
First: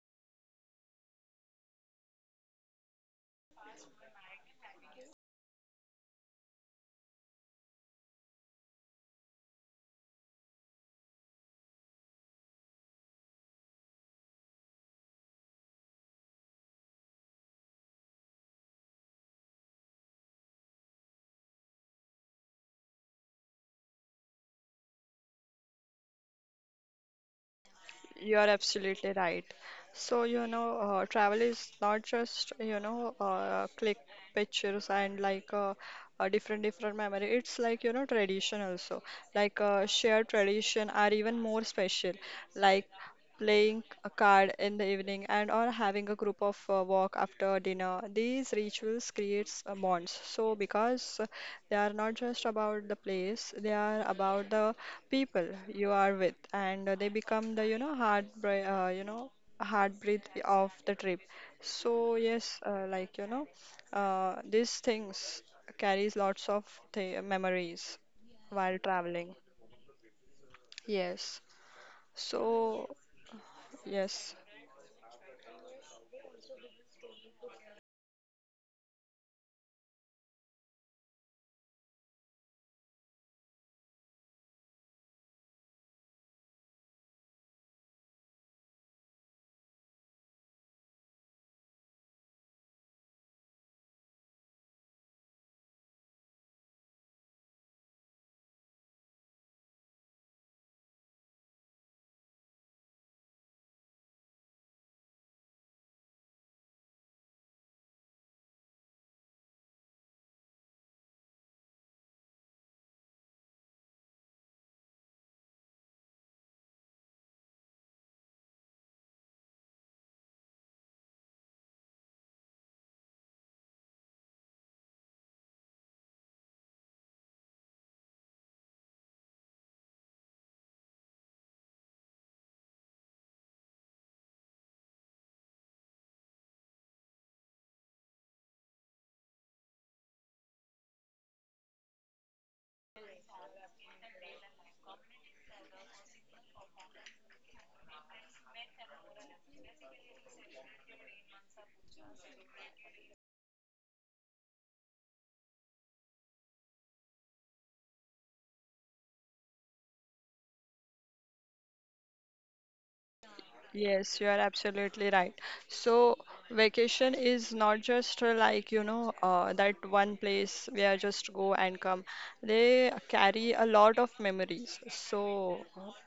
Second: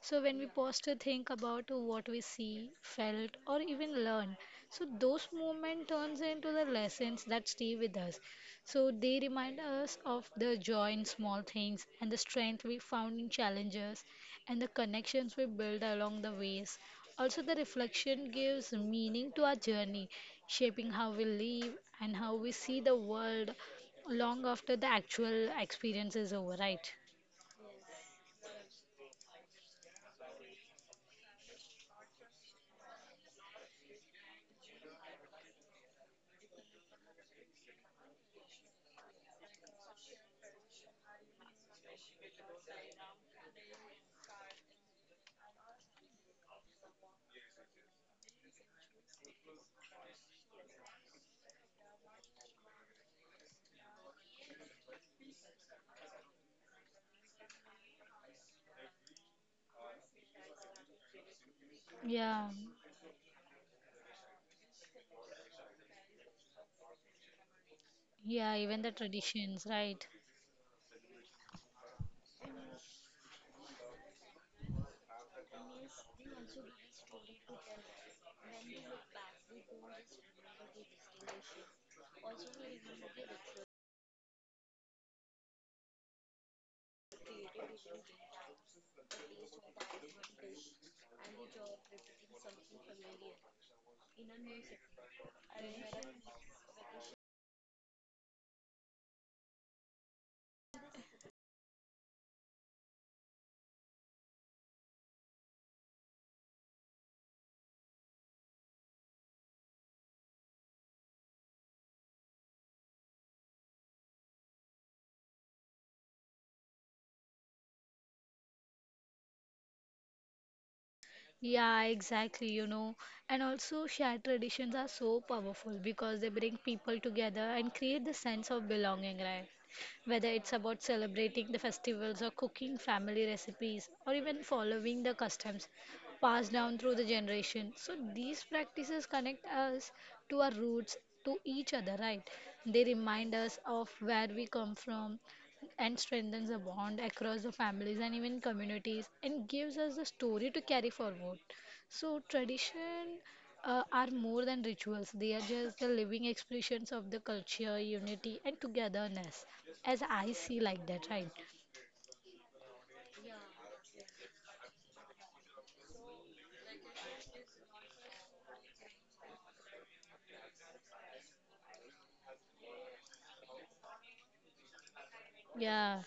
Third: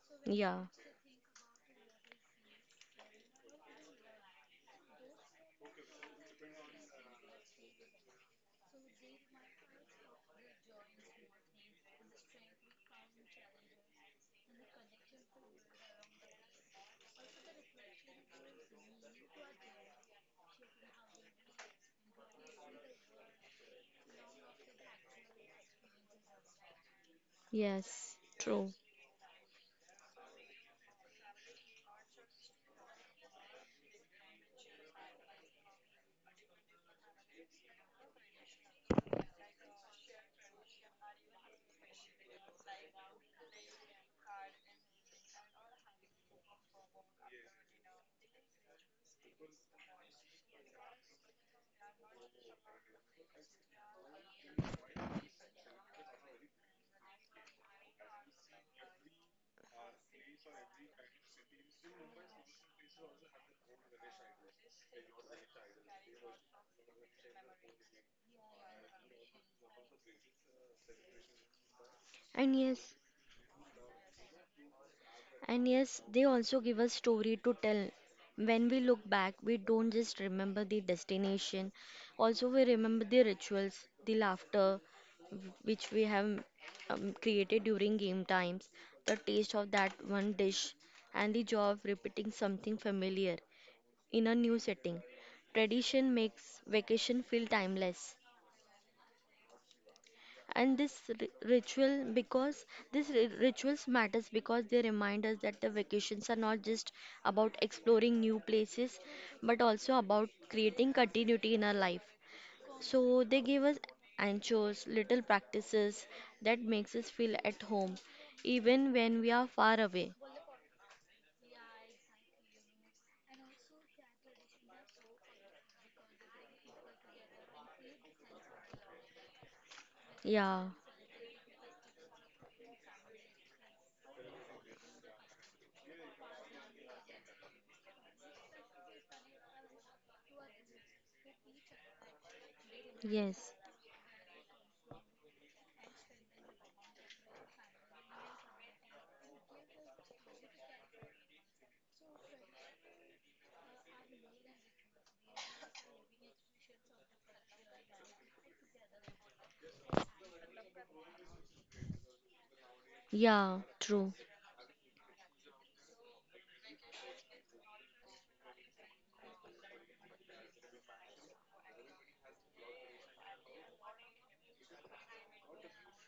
Speaker 2: So, when we
Speaker 3: Yeah,
Speaker 2: pause to think about what we see, felt, or even learn, so those moments turns into the lessons that stay with us. So, they remind us of the joy in small things and the strength we found in challenges and the connections we build along the ways. Also, the reflection gives meaning to our journey, shaping how we live and how we see the world long after the actual experience is over, right?
Speaker 3: yes,
Speaker 1: You are
Speaker 3: true.
Speaker 1: absolutely right. So, you know, travel is not just, click pictures and a different different memory. It's like, you know, tradition also. Shared tradition are even more special. Like playing a card in the evening and or having a group of walk after dinner. These rituals creates bonds. So because they are not just about the place, they are about the people you are with and they become the hard breath of the trip. So
Speaker 2: Yeah,
Speaker 1: yes, these things carries lots of memories
Speaker 2: yeah,
Speaker 1: while
Speaker 2: even the
Speaker 1: traveling.
Speaker 2: traditions, right?
Speaker 1: Yes.
Speaker 3: And
Speaker 1: So
Speaker 3: yes,
Speaker 1: yes,
Speaker 3: and yes, they also give us story to tell. When we look back, we don't just remember the destination, also we remember the rituals, the laughter which we have created during game times, the taste of that one dish, and the joy of repeating something familiar in a new setting. Tradition makes vacation feel timeless. And rituals matters because they remind us that the vacations are not just about exploring new places but also about creating continuity in our life. So they give us anchors, little practices that makes us feel at home even when we are far away.
Speaker 2: Yeah, exactly, you know. And also, shared traditions are so powerful because they bring people together and create the sense of belonging, right? Whether it's
Speaker 3: Yeah,
Speaker 2: about celebrating the festivals or cooking family recipes or even following the customs passed down through the generation. So, these practices connect us to our roots, to each other, right? They remind us
Speaker 3: yes,
Speaker 2: of where we come from and strengthens the bond across the families and even communities and gives us the story to carry forward. So tradition are more than rituals. They are just the living expressions of the culture, unity and togetherness as I see like that, right?
Speaker 3: yeah, true,
Speaker 1: yes, you are absolutely right. So, vacation is not just that one place where just go and come. They carry a lot of memories. So,
Speaker 2: Yeah.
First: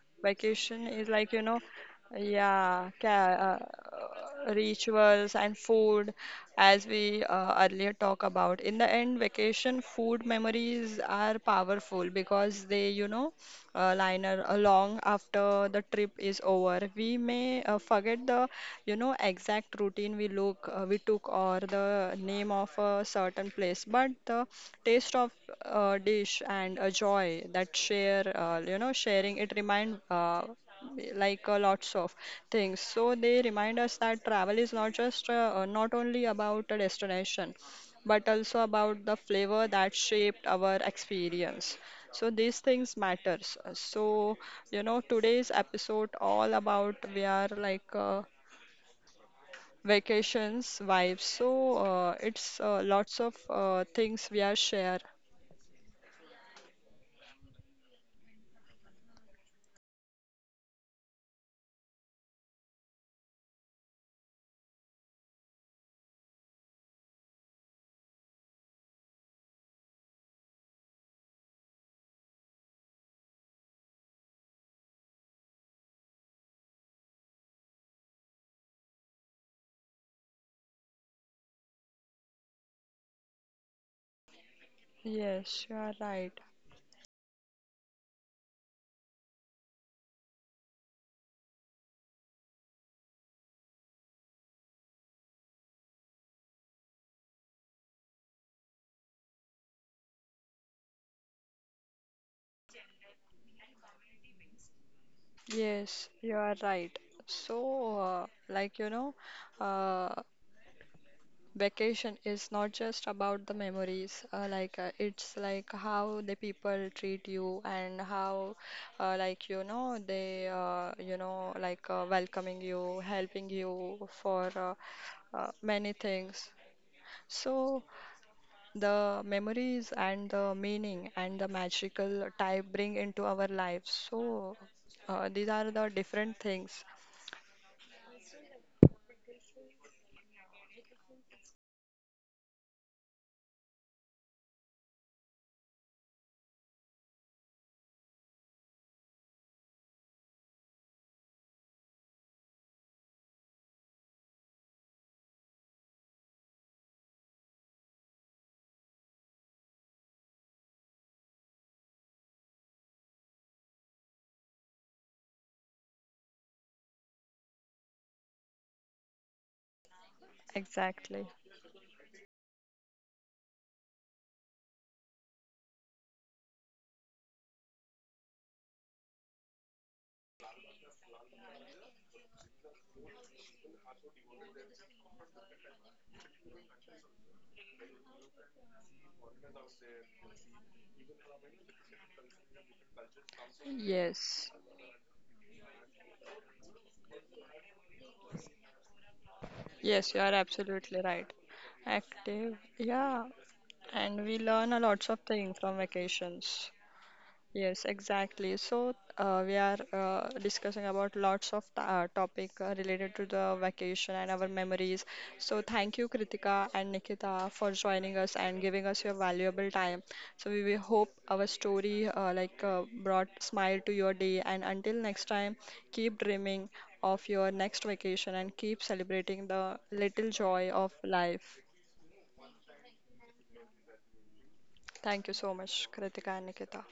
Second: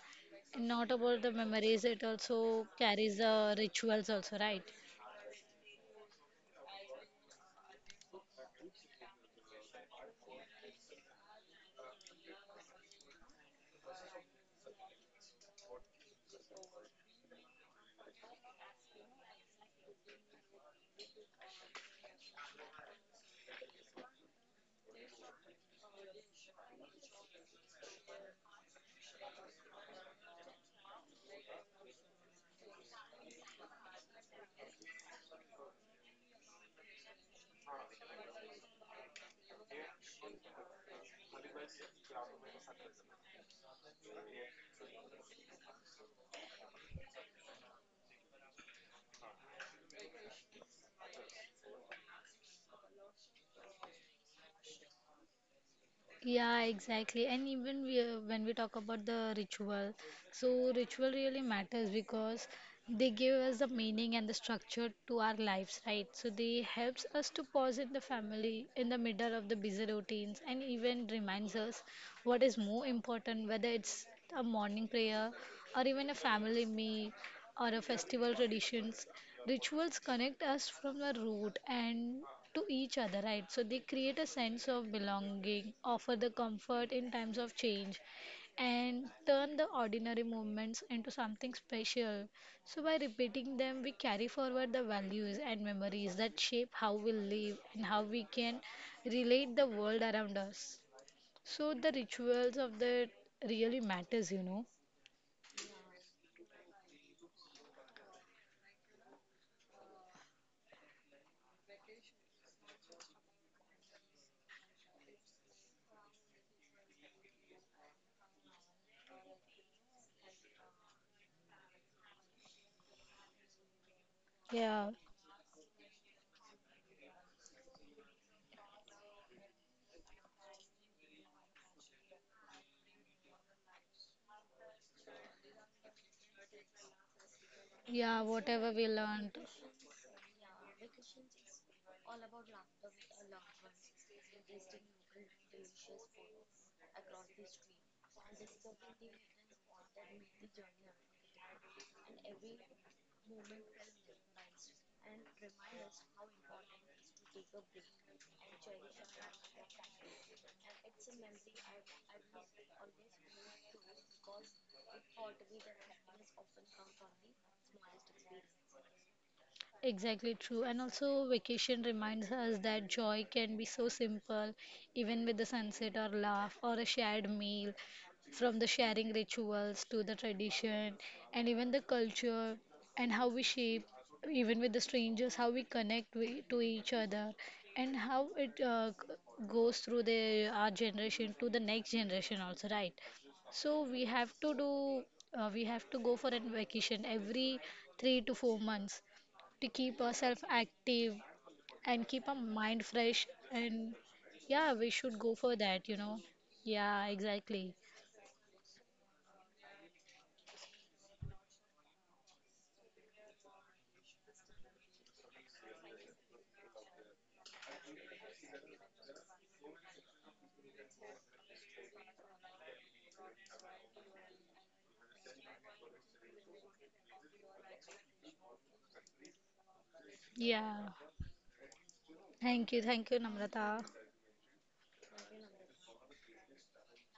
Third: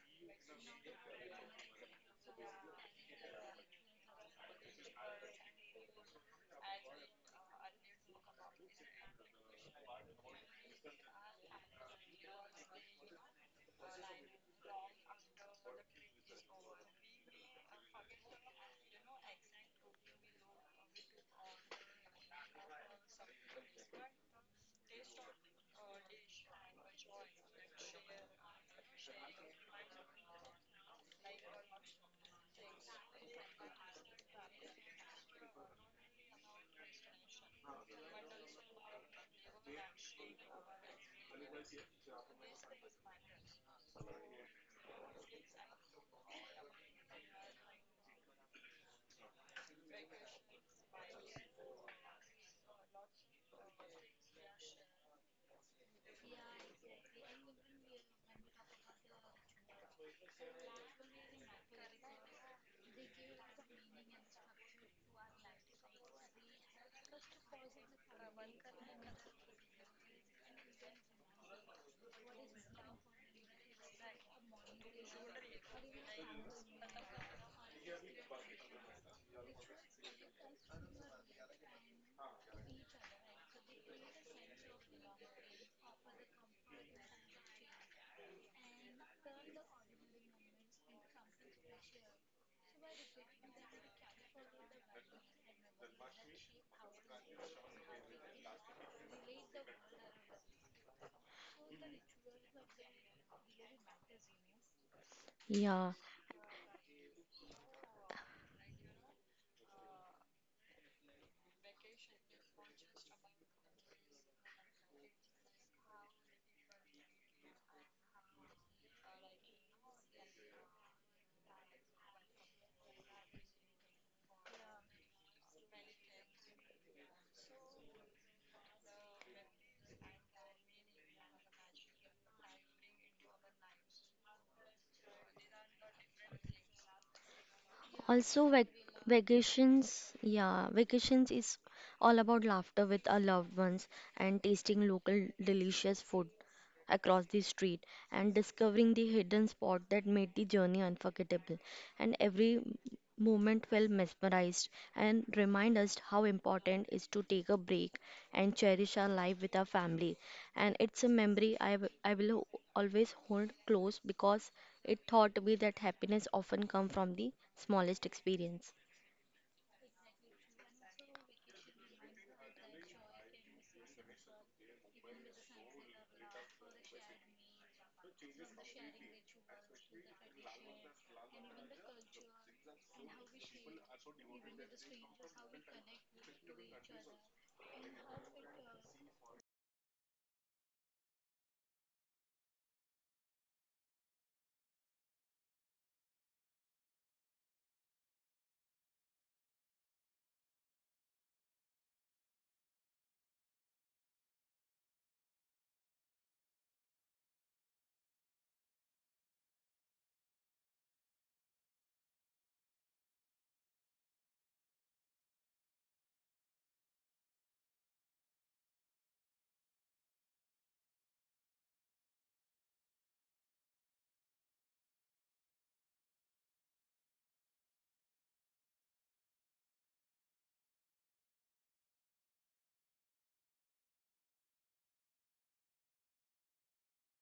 Speaker 2: And
Speaker 1: vacation
Speaker 2: not
Speaker 1: is
Speaker 2: about
Speaker 1: like,
Speaker 2: the memories, it also
Speaker 1: yeah, ca
Speaker 2: carries the rituals also, right?
Speaker 1: rituals and food, as we earlier talk about. In the end, vacation food memories are powerful because they, liner along after the trip is over. We may forget the, exact routine we took or the name of a certain place, but the taste of a dish and a joy that share, sharing it remind. Lots of things, so they remind us that travel is not only about a destination but also about the flavor that shaped our experience. So these things matters. You know, today's episode all about we are vacations vibes. So it's lots of things we are share.
Speaker 2: Yeah, exactly. And even we, when we talk about the ritual, so ritual really matters because they give us the meaning and the structure to our lives, right? So they helps us to pause in the family in the middle of the busy routines and even reminds us what is more important, whether it's a morning prayer or even a family meal or a festival traditions. Rituals connect us from the root and to each other, right? So they create a sense of belonging,
Speaker 1: Yes, you are
Speaker 2: offer the
Speaker 1: right.
Speaker 2: comfort in times of change, and turn the ordinary moments into something special. So by repeating them, we carry forward the values and memories that shape how we live and how we can relate the world around us. So the rituals of that really matters, you know.
Speaker 3: yeah.
Speaker 1: Yes, you are right. So uh, like you know uh, vacation is not just about the memories, it's like how the people treat you and how, they, welcoming you, helping you for
Speaker 2: Yeah.
Speaker 1: many things. So the memories and the meaning and the magical type bring into our lives. So these are the different things.
Speaker 2: Yeah,
Speaker 3: Also,
Speaker 2: whatever we learned.
Speaker 3: vacations is all about laughter with our loved ones and tasting local delicious food across the street and discovering the hidden spot that made the journey unforgettable. And every movement felt mesmerized and remind us how important is to take a break and cherish our life with our family. And it's a memory I will always hold close because it taught me that happiness often comes from the smallest experience.
Speaker 2: Exactly true. And
Speaker 1: Exactly.
Speaker 2: also, vacation reminds us that joy can be so simple, even with the sunset or laugh or a shared meal, from the sharing rituals to the tradition and even the culture and how we shape, even with the strangers, how we connect we, to each other and how it goes through the our generation to the next generation also, right? So we have
Speaker 1: Yes.
Speaker 2: to we have to go for a vacation every 3 to 4 months to keep
Speaker 1: Yes, you are
Speaker 2: ourselves
Speaker 1: absolutely
Speaker 2: active
Speaker 1: right.
Speaker 2: and keep our
Speaker 1: Active,
Speaker 2: mind fresh.
Speaker 1: yeah,
Speaker 2: And
Speaker 1: and we
Speaker 2: yeah, we
Speaker 1: learn a
Speaker 2: should go
Speaker 1: lots of
Speaker 2: for that,
Speaker 1: things
Speaker 2: you
Speaker 1: from
Speaker 2: know.
Speaker 1: vacations.
Speaker 2: Yeah, exactly.
Speaker 1: Yes, exactly. So, we are discussing about lots of topic related to the vacation and our memories. So, thank you, Kritika and Nikita, for joining us and giving us your valuable time. So, we hope our story brought smile to your day. And until next time, keep dreaming of your next vacation and keep celebrating the little
Speaker 2: Yeah.
Speaker 1: joy of life.
Speaker 2: Thank you. Thank you, Namrata.
Speaker 1: Thank you so much, Kritika and Nikita.